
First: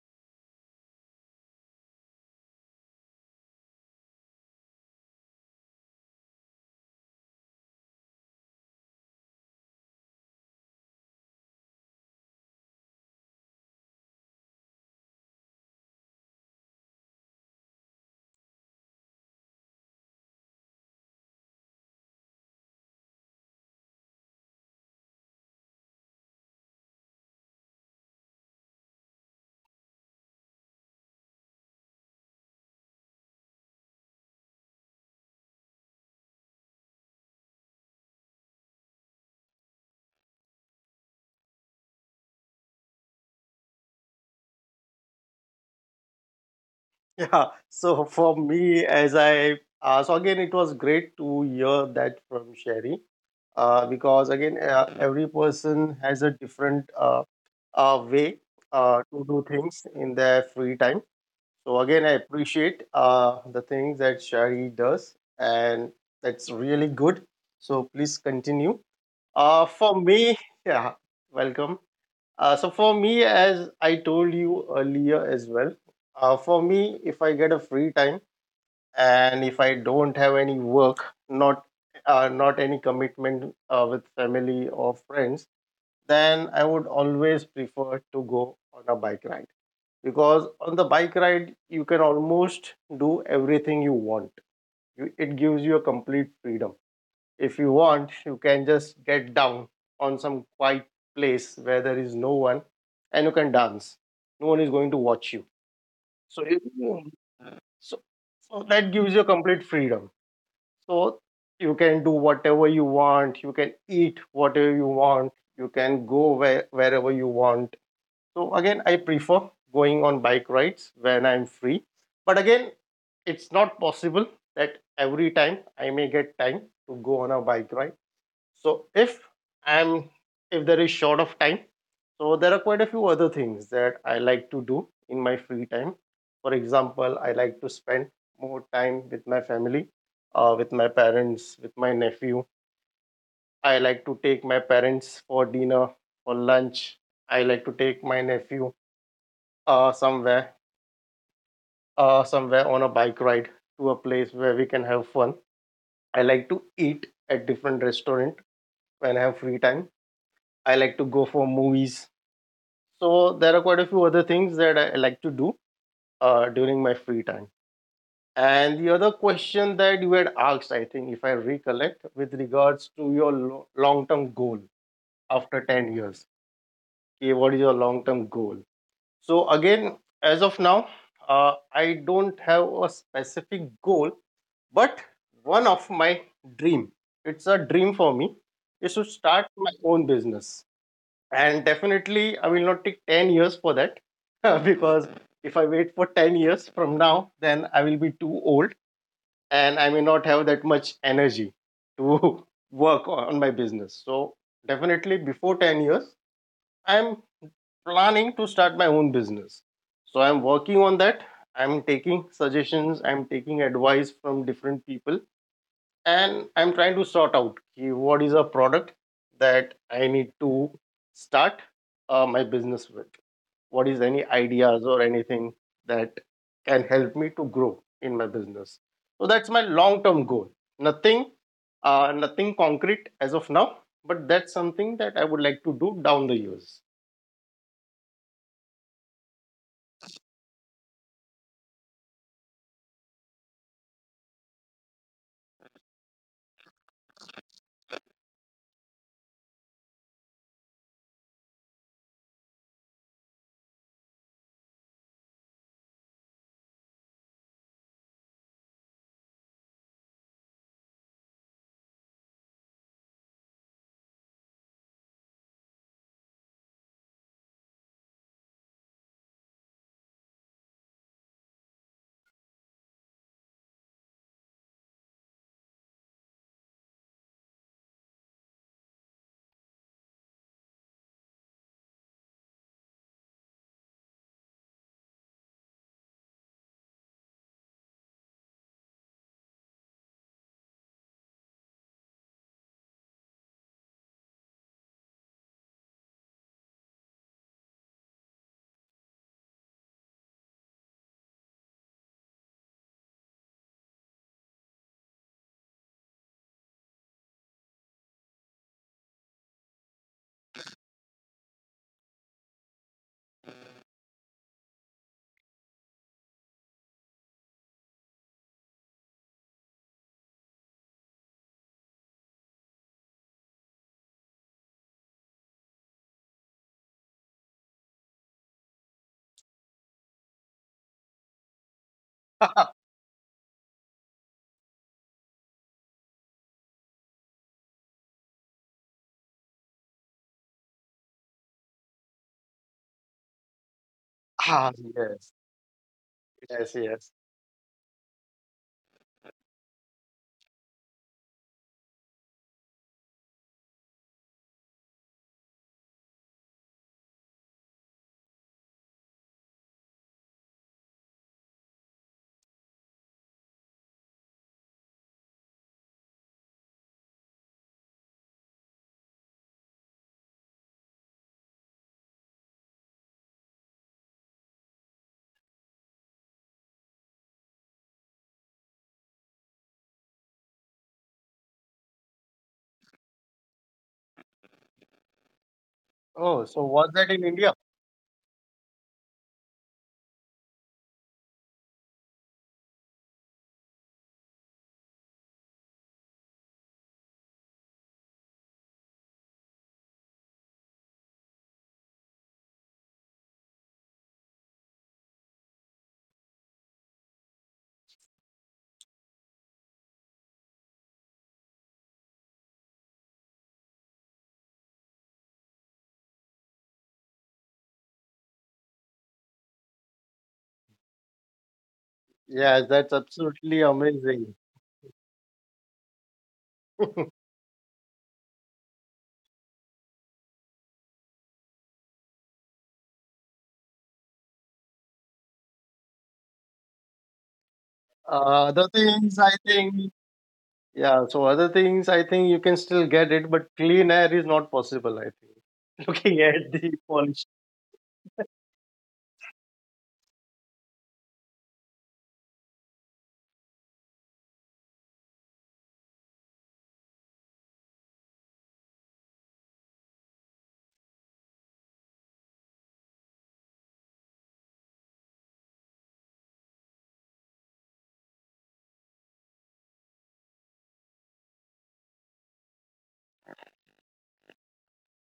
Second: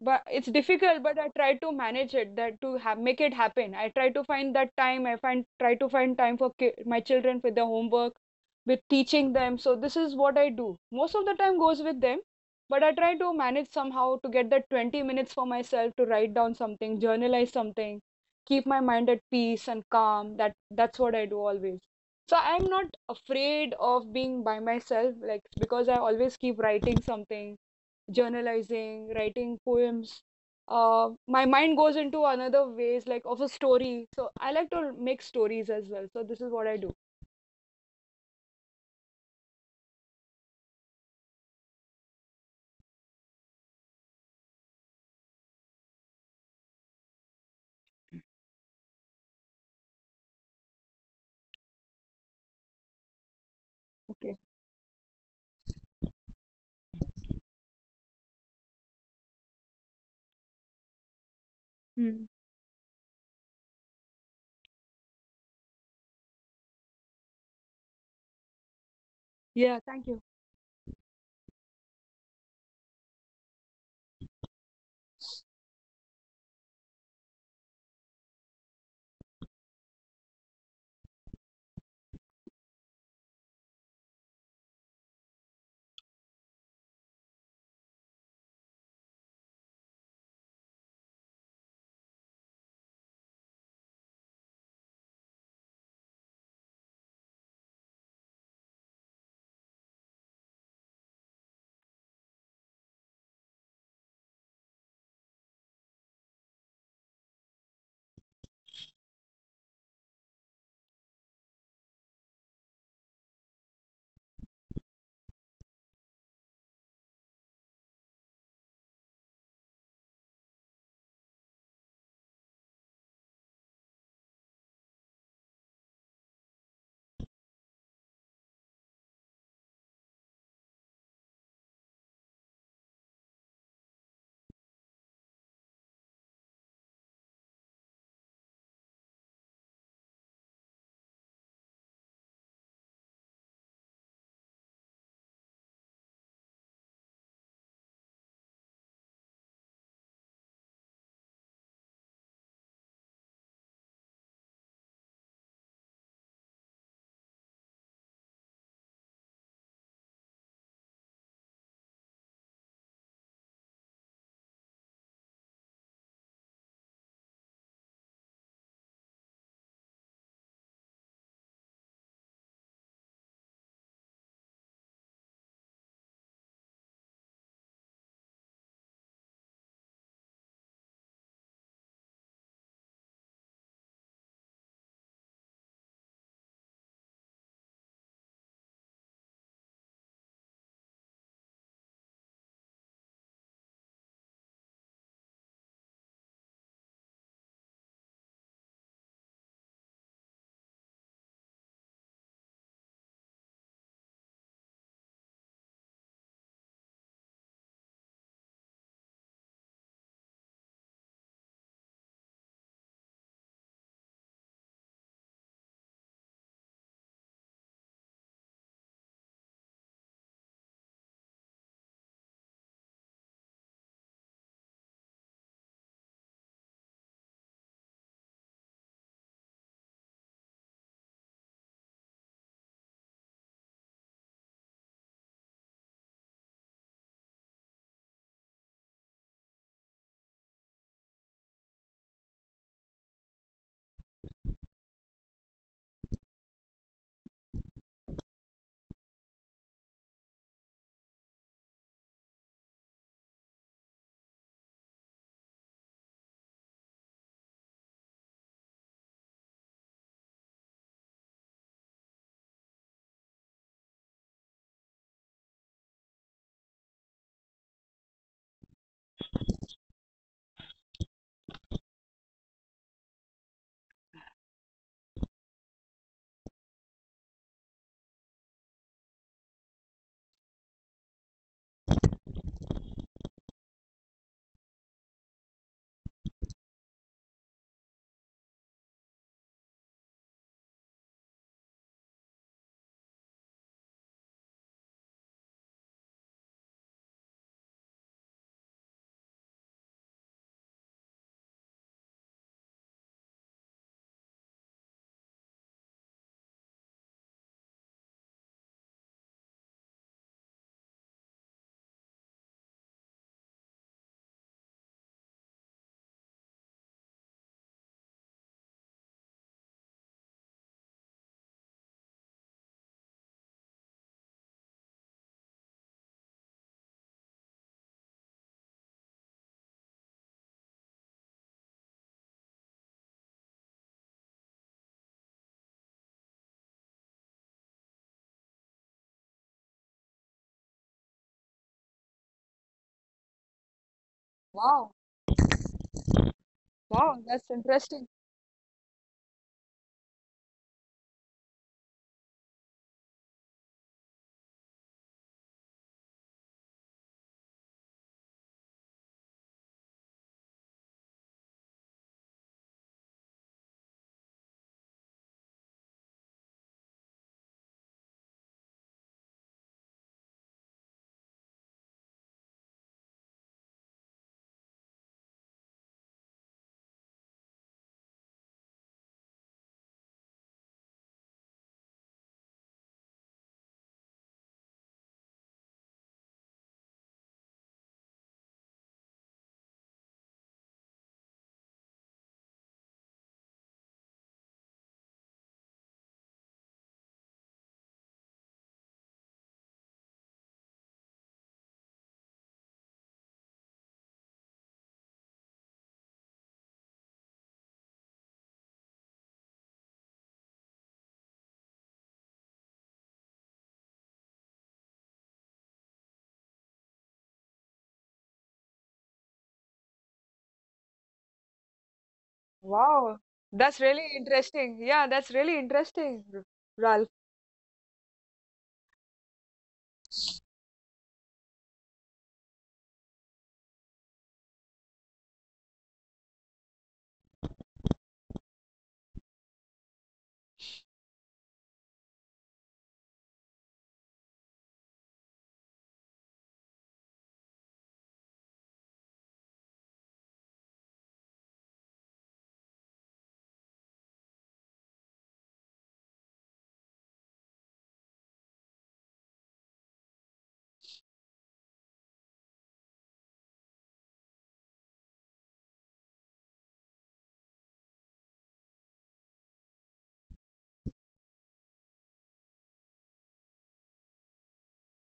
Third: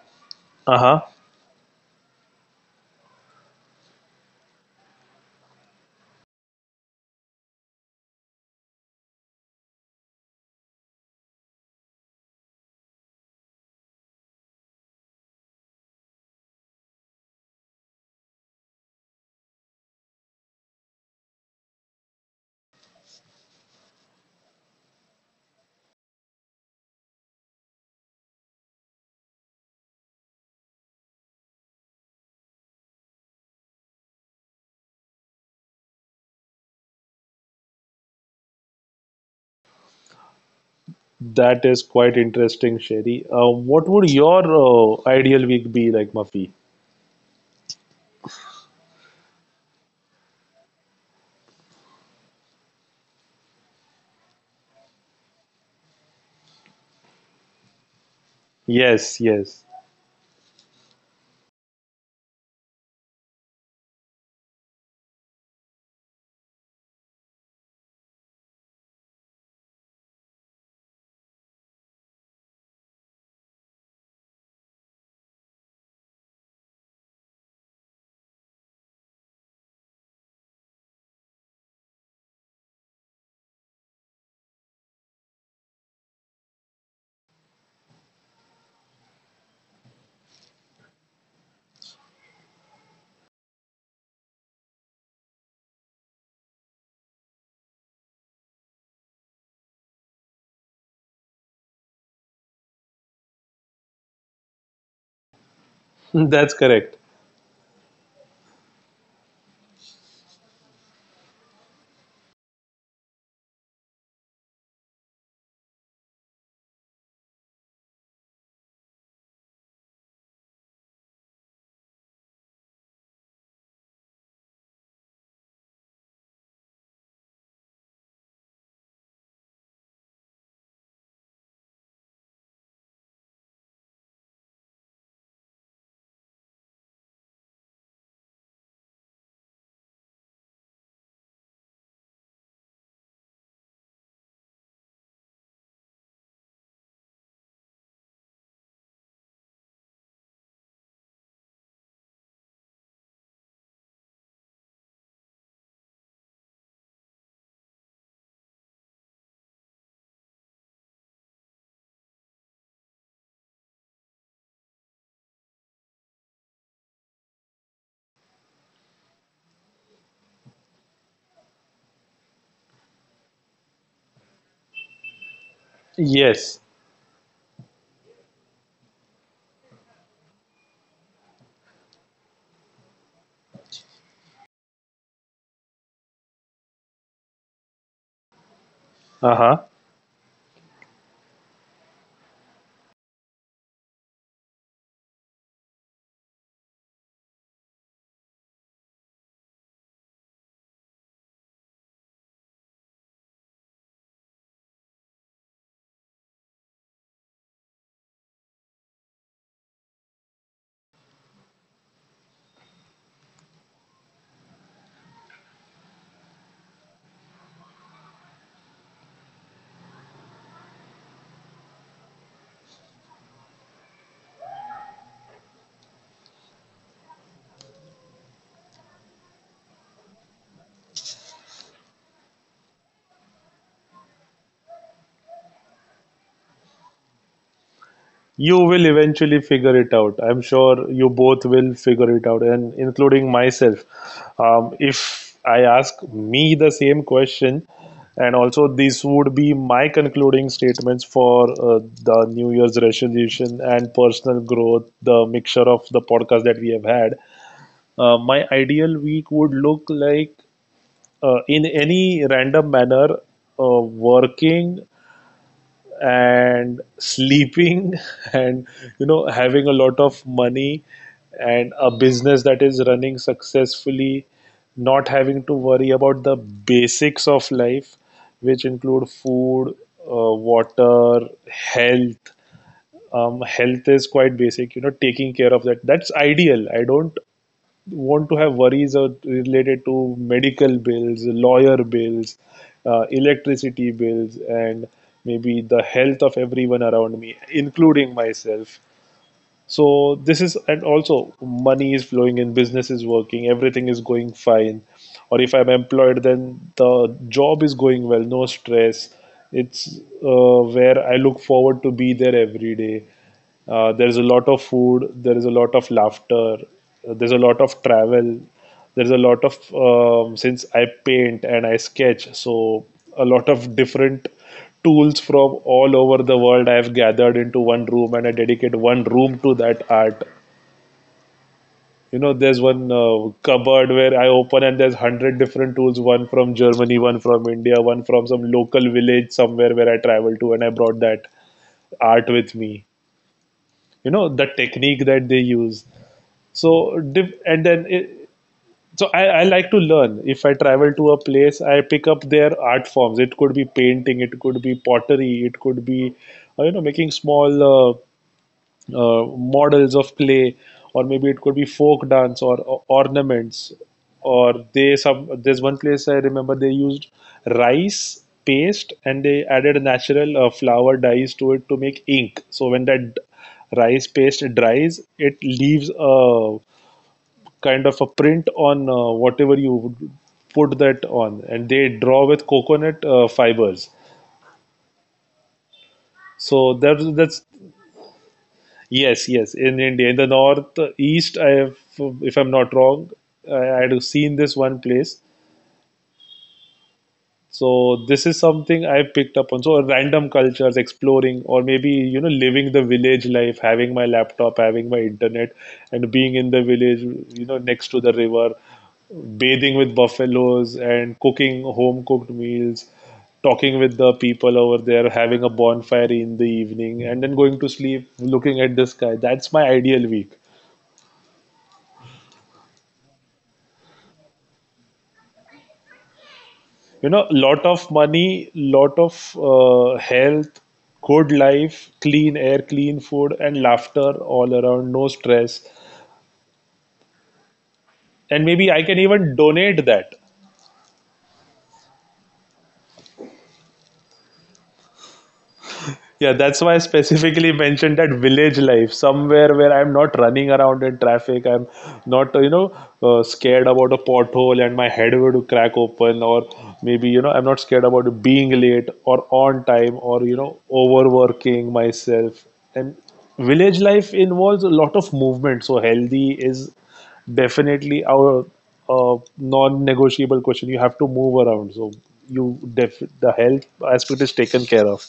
but it's Uh-huh? difficult, but I try to manage it, that to have make it happen. I try to find that time. I find try to find time for ki my children with their homework, with teaching them. So this is what I do. Most of the time goes with them, but I try to manage somehow to get that 20 minutes for myself to write down something, journalize something, keep my mind at peace and calm. That's what I do always. So I'm not afraid of being by myself, like, because I always keep writing something, journalizing, writing poems. My mind goes into another ways, like of a story. So I like to make stories as well. So this is what I do. That is quite interesting, Sherry. What would your ideal week be like, Mafi? Yeah. So for me, as I so again, it was great to hear that from Sherry because Okay. Every person has a different way Yes, to do yes. things in their free time. So again, I Hmm. appreciate the things that Shari does, and that's really good. So please continue. Yeah. For Thank you. me, yeah, welcome. So for me, as I told you earlier as well, for me, if I get a free time and if I don't have any work, not any commitment with family or friends, then I would always prefer to go on a bike ride because on the bike ride you can almost do everything you want. It gives you a complete freedom. If you want, you can just get down on some quiet place where there is no one, and you can dance, no one is going to watch you. That's so correct. you- so, so that gives you complete freedom, so you can do whatever you want, you can eat whatever you want, you can go wherever you want. So again, I prefer going on bike rides when I'm free. But again, it's not possible that every time I may get time to go on a bike ride. So I'm if there is short of time, so there are quite a few other things that I like to do in my free time. For example, I like to spend more time with my family, with my parents, with my nephew. I like to take my parents for dinner, for lunch. I like to take my nephew uh, somewhere, somewhere on a bike ride to a place where we can have fun. I like to eat at different restaurant when I have free time. I like to go for movies. So there are quite a few other things that I like to do during my free time. And the other question that you had asked, I think, if I recollect, with regards to your long-term goal after 10 years. Yes. Okay, what is your long-term goal? So again, as of now, I don't have a specific goal. But one of my dream, it's a dream for me, is to start Uh-huh. my own business. And definitely, I will not take 10 years for that because if I wait for 10 years from now, then I will be too old and I may not have that much energy to work on my business. So definitely, before 10 years, I'm planning to start my own business. So I'm working on that. I'm taking suggestions, I'm taking advice from different people, and I'm trying to sort out ki what is a product that I need to start my business with, what is any ideas or anything that can help me to grow in my business. So that's my long term goal. nothing Nothing concrete as of now, but that's something that I would like to do down the years. You will eventually figure it out. I'm sure you both will figure it out, and including myself. If I ask me the same question, and also these would be my concluding statements for the New Year's resolution and personal growth, the mixture of the podcast that we have had. My ideal week would look like in any random manner, working and sleeping and having a lot of money and a business that is running successfully, not having to worry about the basics of life, which include food, uh, water, health. Health is quite basic, taking care of that, that's ideal. I don't want to have worries are related to medical bills, lawyer bills, electricity bills, and maybe the health of everyone around me, including myself. So this is, and also money is flowing in, business is working, everything is going fine. Or if I'm employed, then the job is going well, no stress. It's where I look forward to be there every day. There's a lot of food, there is a lot of laughter, there's a lot of travel, there's a lot of since I paint and I sketch, so a lot of different tools from all over the world I have gathered into one room, and I dedicate one room to that art. You know, there's one cupboard where I open, and there's 100 different tools, one from Germany, one from India, one from some local village somewhere where I traveled to, and I brought that art with me. You know, the Ah, Wow, technique that yes. they use. Yes, So, yes. wow, that's and then interesting. it, so I like to learn. If I travel to a place, I pick up their art forms. It could be painting, it could be pottery, it could be making small models of clay, or maybe it could be folk dance, or ornaments. Or they some there's one place I remember, they used rice paste, and they added natural flower dyes to it to make ink. So when that rice paste dries, it leaves a kind of a print on whatever you would put that on, and they draw with coconut fibers. Oh, so So was that's that in that's India? yes, yes, in India, in the north east, I have, if I'm not wrong, I had seen this one place. So this is something I picked up on. So random cultures, exploring, or maybe living the village life, having my laptop, having my internet, and being in the village, you know, next to the river, bathing with buffaloes and cooking home cooked meals, talking with the people over there, having a bonfire in the evening, and then going to sleep, looking at the sky. That's my ideal week. Yes, that's Wow, absolutely that's really amazing. interesting. Yeah, that's really interesting, Ralph. Lot of money, lot of health, good life, clean air, clean food, and laughter all around, no stress. And maybe The I can things, I even think, donate that. yeah, so other things I think you can still get it, but clean air is not possible, I think. Looking Yeah, at that's the why I polish. specifically mentioned that village life, somewhere where I'm not running around in traffic. I'm not, you know, scared about a pothole and my head would crack open, or maybe, you know, I'm not scared about being late or on time, or, overworking myself. And village life involves a lot of movement. So, healthy is definitely our non-negotiable question. You have to move around. So, you def- the health aspect is taken care of.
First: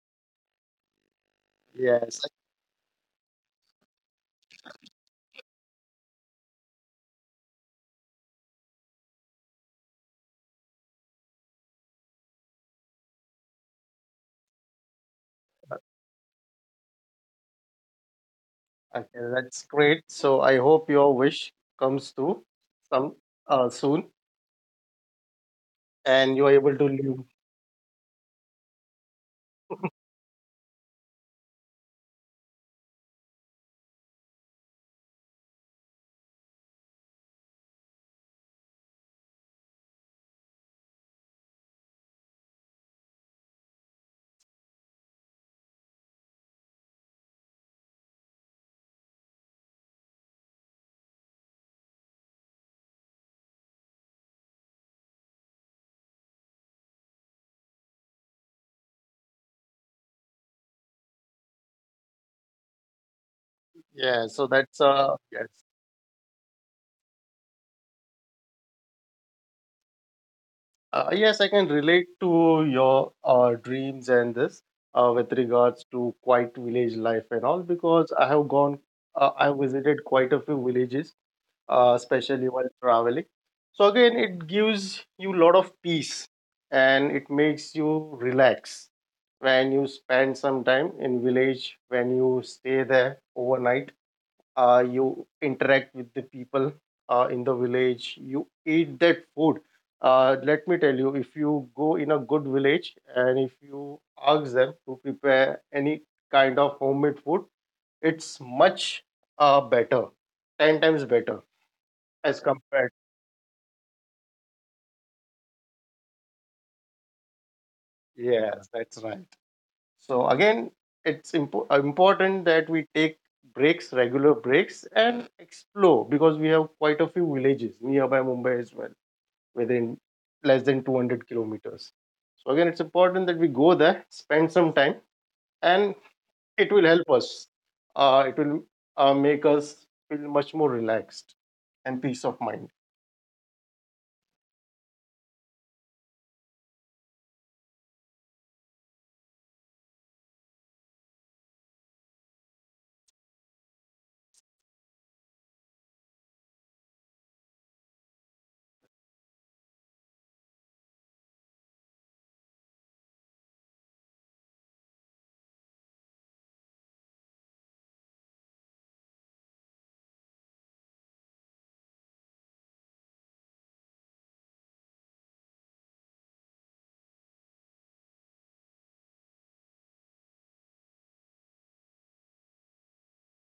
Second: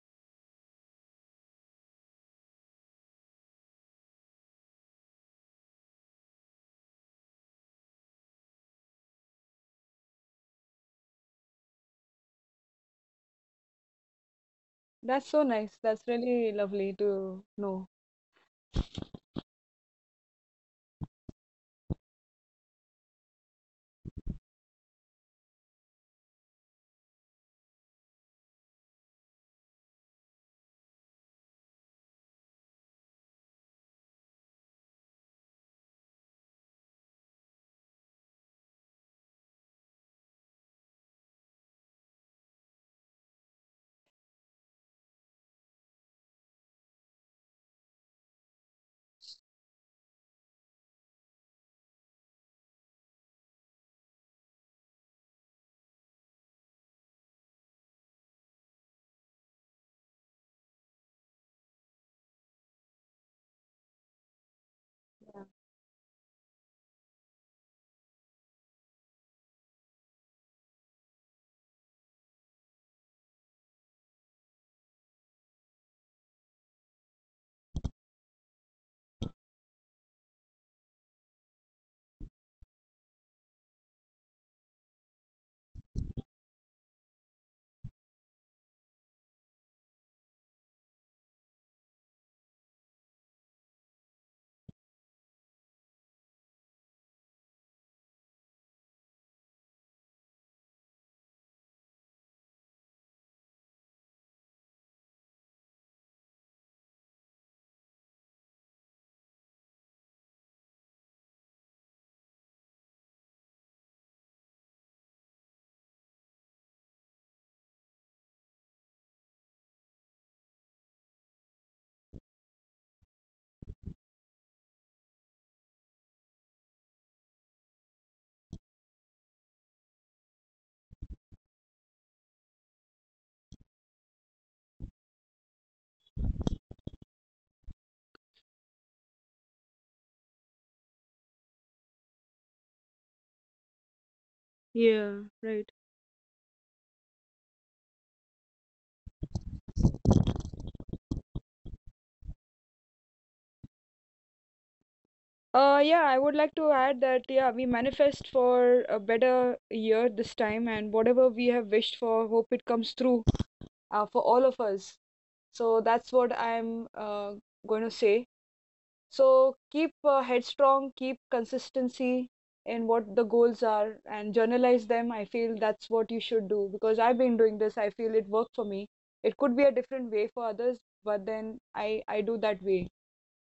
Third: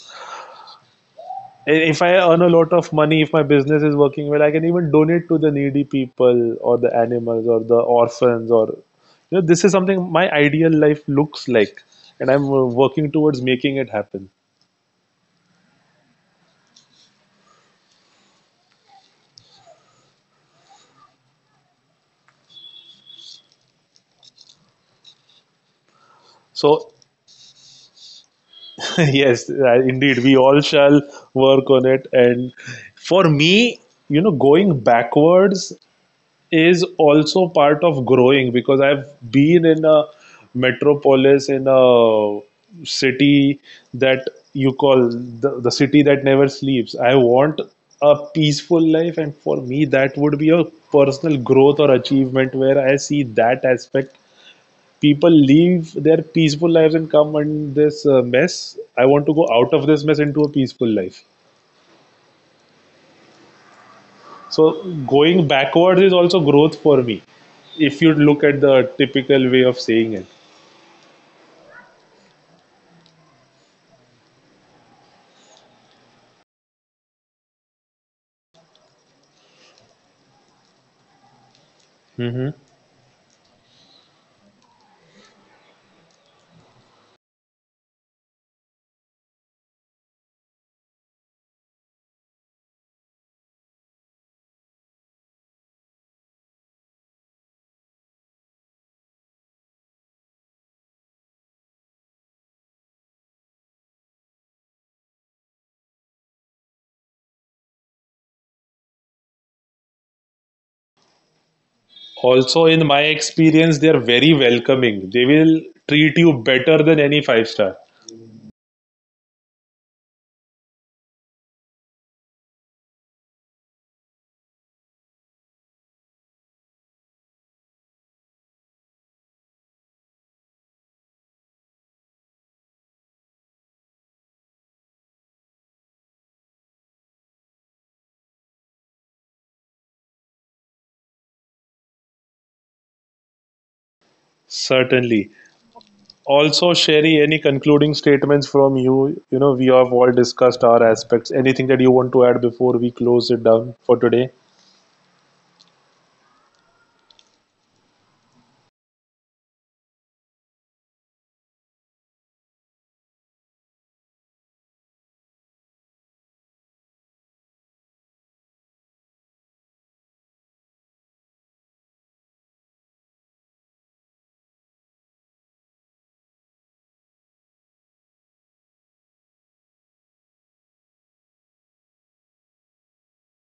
If I Yes, earn a lot of money, if my business is working well, I can even donate to the needy people or the animals or the orphans, or this is something my ideal life looks like, and I'm working towards making it happen. That's so nice. That's really lovely to know. okay, that's great. So I hope your wish comes through some soon and you are able to So, live. yes, indeed we all shall work on it. And for me, you know, going backwards is also part of growing, because I've been in a metropolis, in a city that you call the city that never sleeps. I want a peaceful life, and for me, that would be a personal growth or achievement where I see that aspect. People leave their peaceful lives and come in this mess. I want to go out of this mess into a peaceful life. Yeah, so that's So going yes. Yeah. backwards is also growth for me, if you look at the typical way of saying it. Yes, I can relate to your dreams and this with regards to quiet village life and all because I have gone, I visited quite a few villages, Hmm. especially while traveling. So again, it gives you a lot of peace and it makes you relax when you spend some time in village, when you stay there overnight, you interact with the people in the village, you eat that food. Let me tell you, if you go in a good village and if you ask them to prepare any kind of homemade food, it's much better, 10 times better as Also, in compared. my experience, they are very welcoming. They will treat you better than any five star. Yes, that's right. So again, it's important that we take breaks, regular breaks, and explore, because we have quite a few villages nearby Mumbai as well, within less than 200 kilometers. So again, it's important that we go there, spend some time, and it will help us, it will make us feel much more relaxed and peace of mind. Certainly. Yeah, right. Also, Sherry, any concluding statements from you? You know, we have all discussed our aspects. Anything that you want to add before we close it down for today? Yeah, I would like to add that, yeah, we manifest for a better year this time, and whatever we have wished for, hope it comes through for all of us. So that's what I'm going to say. So keep headstrong, keep consistency in what the goals are, and journalize them. I feel that's what you should do because I've been doing this. I feel it worked for me. It could be a different way for others, but then I do that way.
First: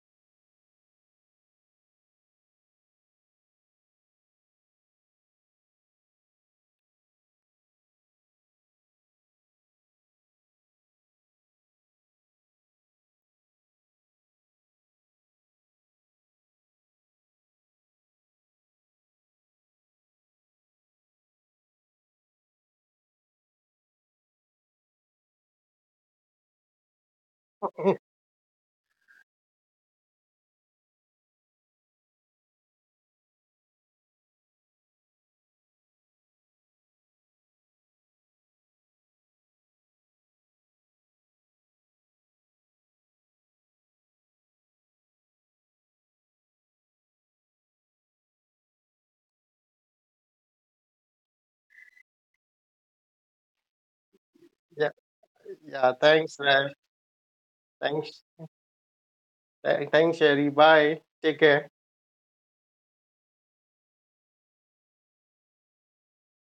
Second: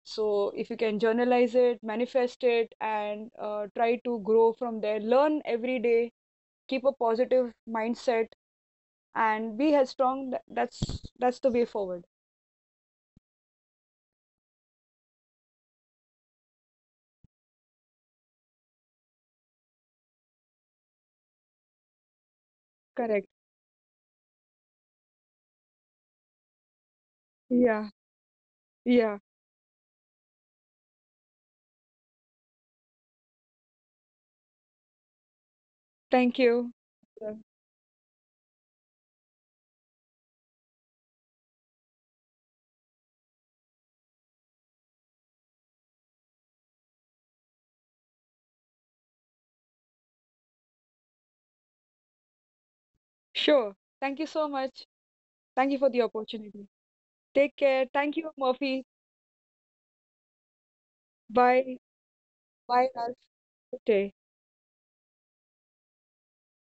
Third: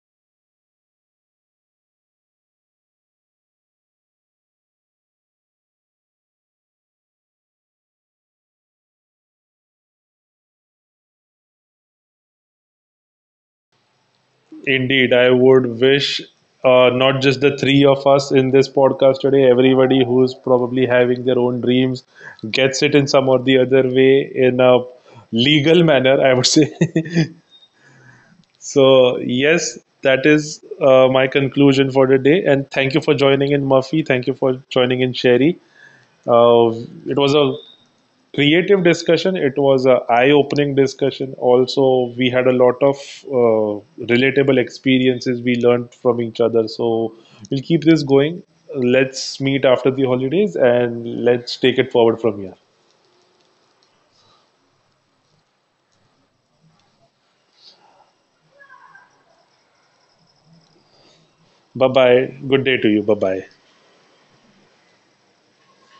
So if you can journalize it, manifest it, and try to grow from there, learn every day, keep a positive mindset, and be headstrong. That's the way forward. Indeed, I would wish not just the three of us in this podcast today, everybody who's probably having their own dreams gets it in Correct. some or the other way in a legal manner, I would say. Yeah. So, Yeah. yes, that is my conclusion for the day. And thank you for joining in, Murphy. Thank you for joining in, Sherry. Thank Uh, you. it Yeah. was a creative discussion. It was an eye-opening discussion. Also, we had a lot of uh, relatable experiences we learned from each other. So we'll keep this going. Let's meet after the holidays, and let's take it forward from here. Sure. Thank you so much. Yeah. Thank you for the Yeah, thanks opportunity. Raj. Take care. Thank you, Thanks. Murphy. Thanks Sherry, bye, take Bye. care. Bye bye. Good day Bye, to you. Bye Ralph. bye. Good day.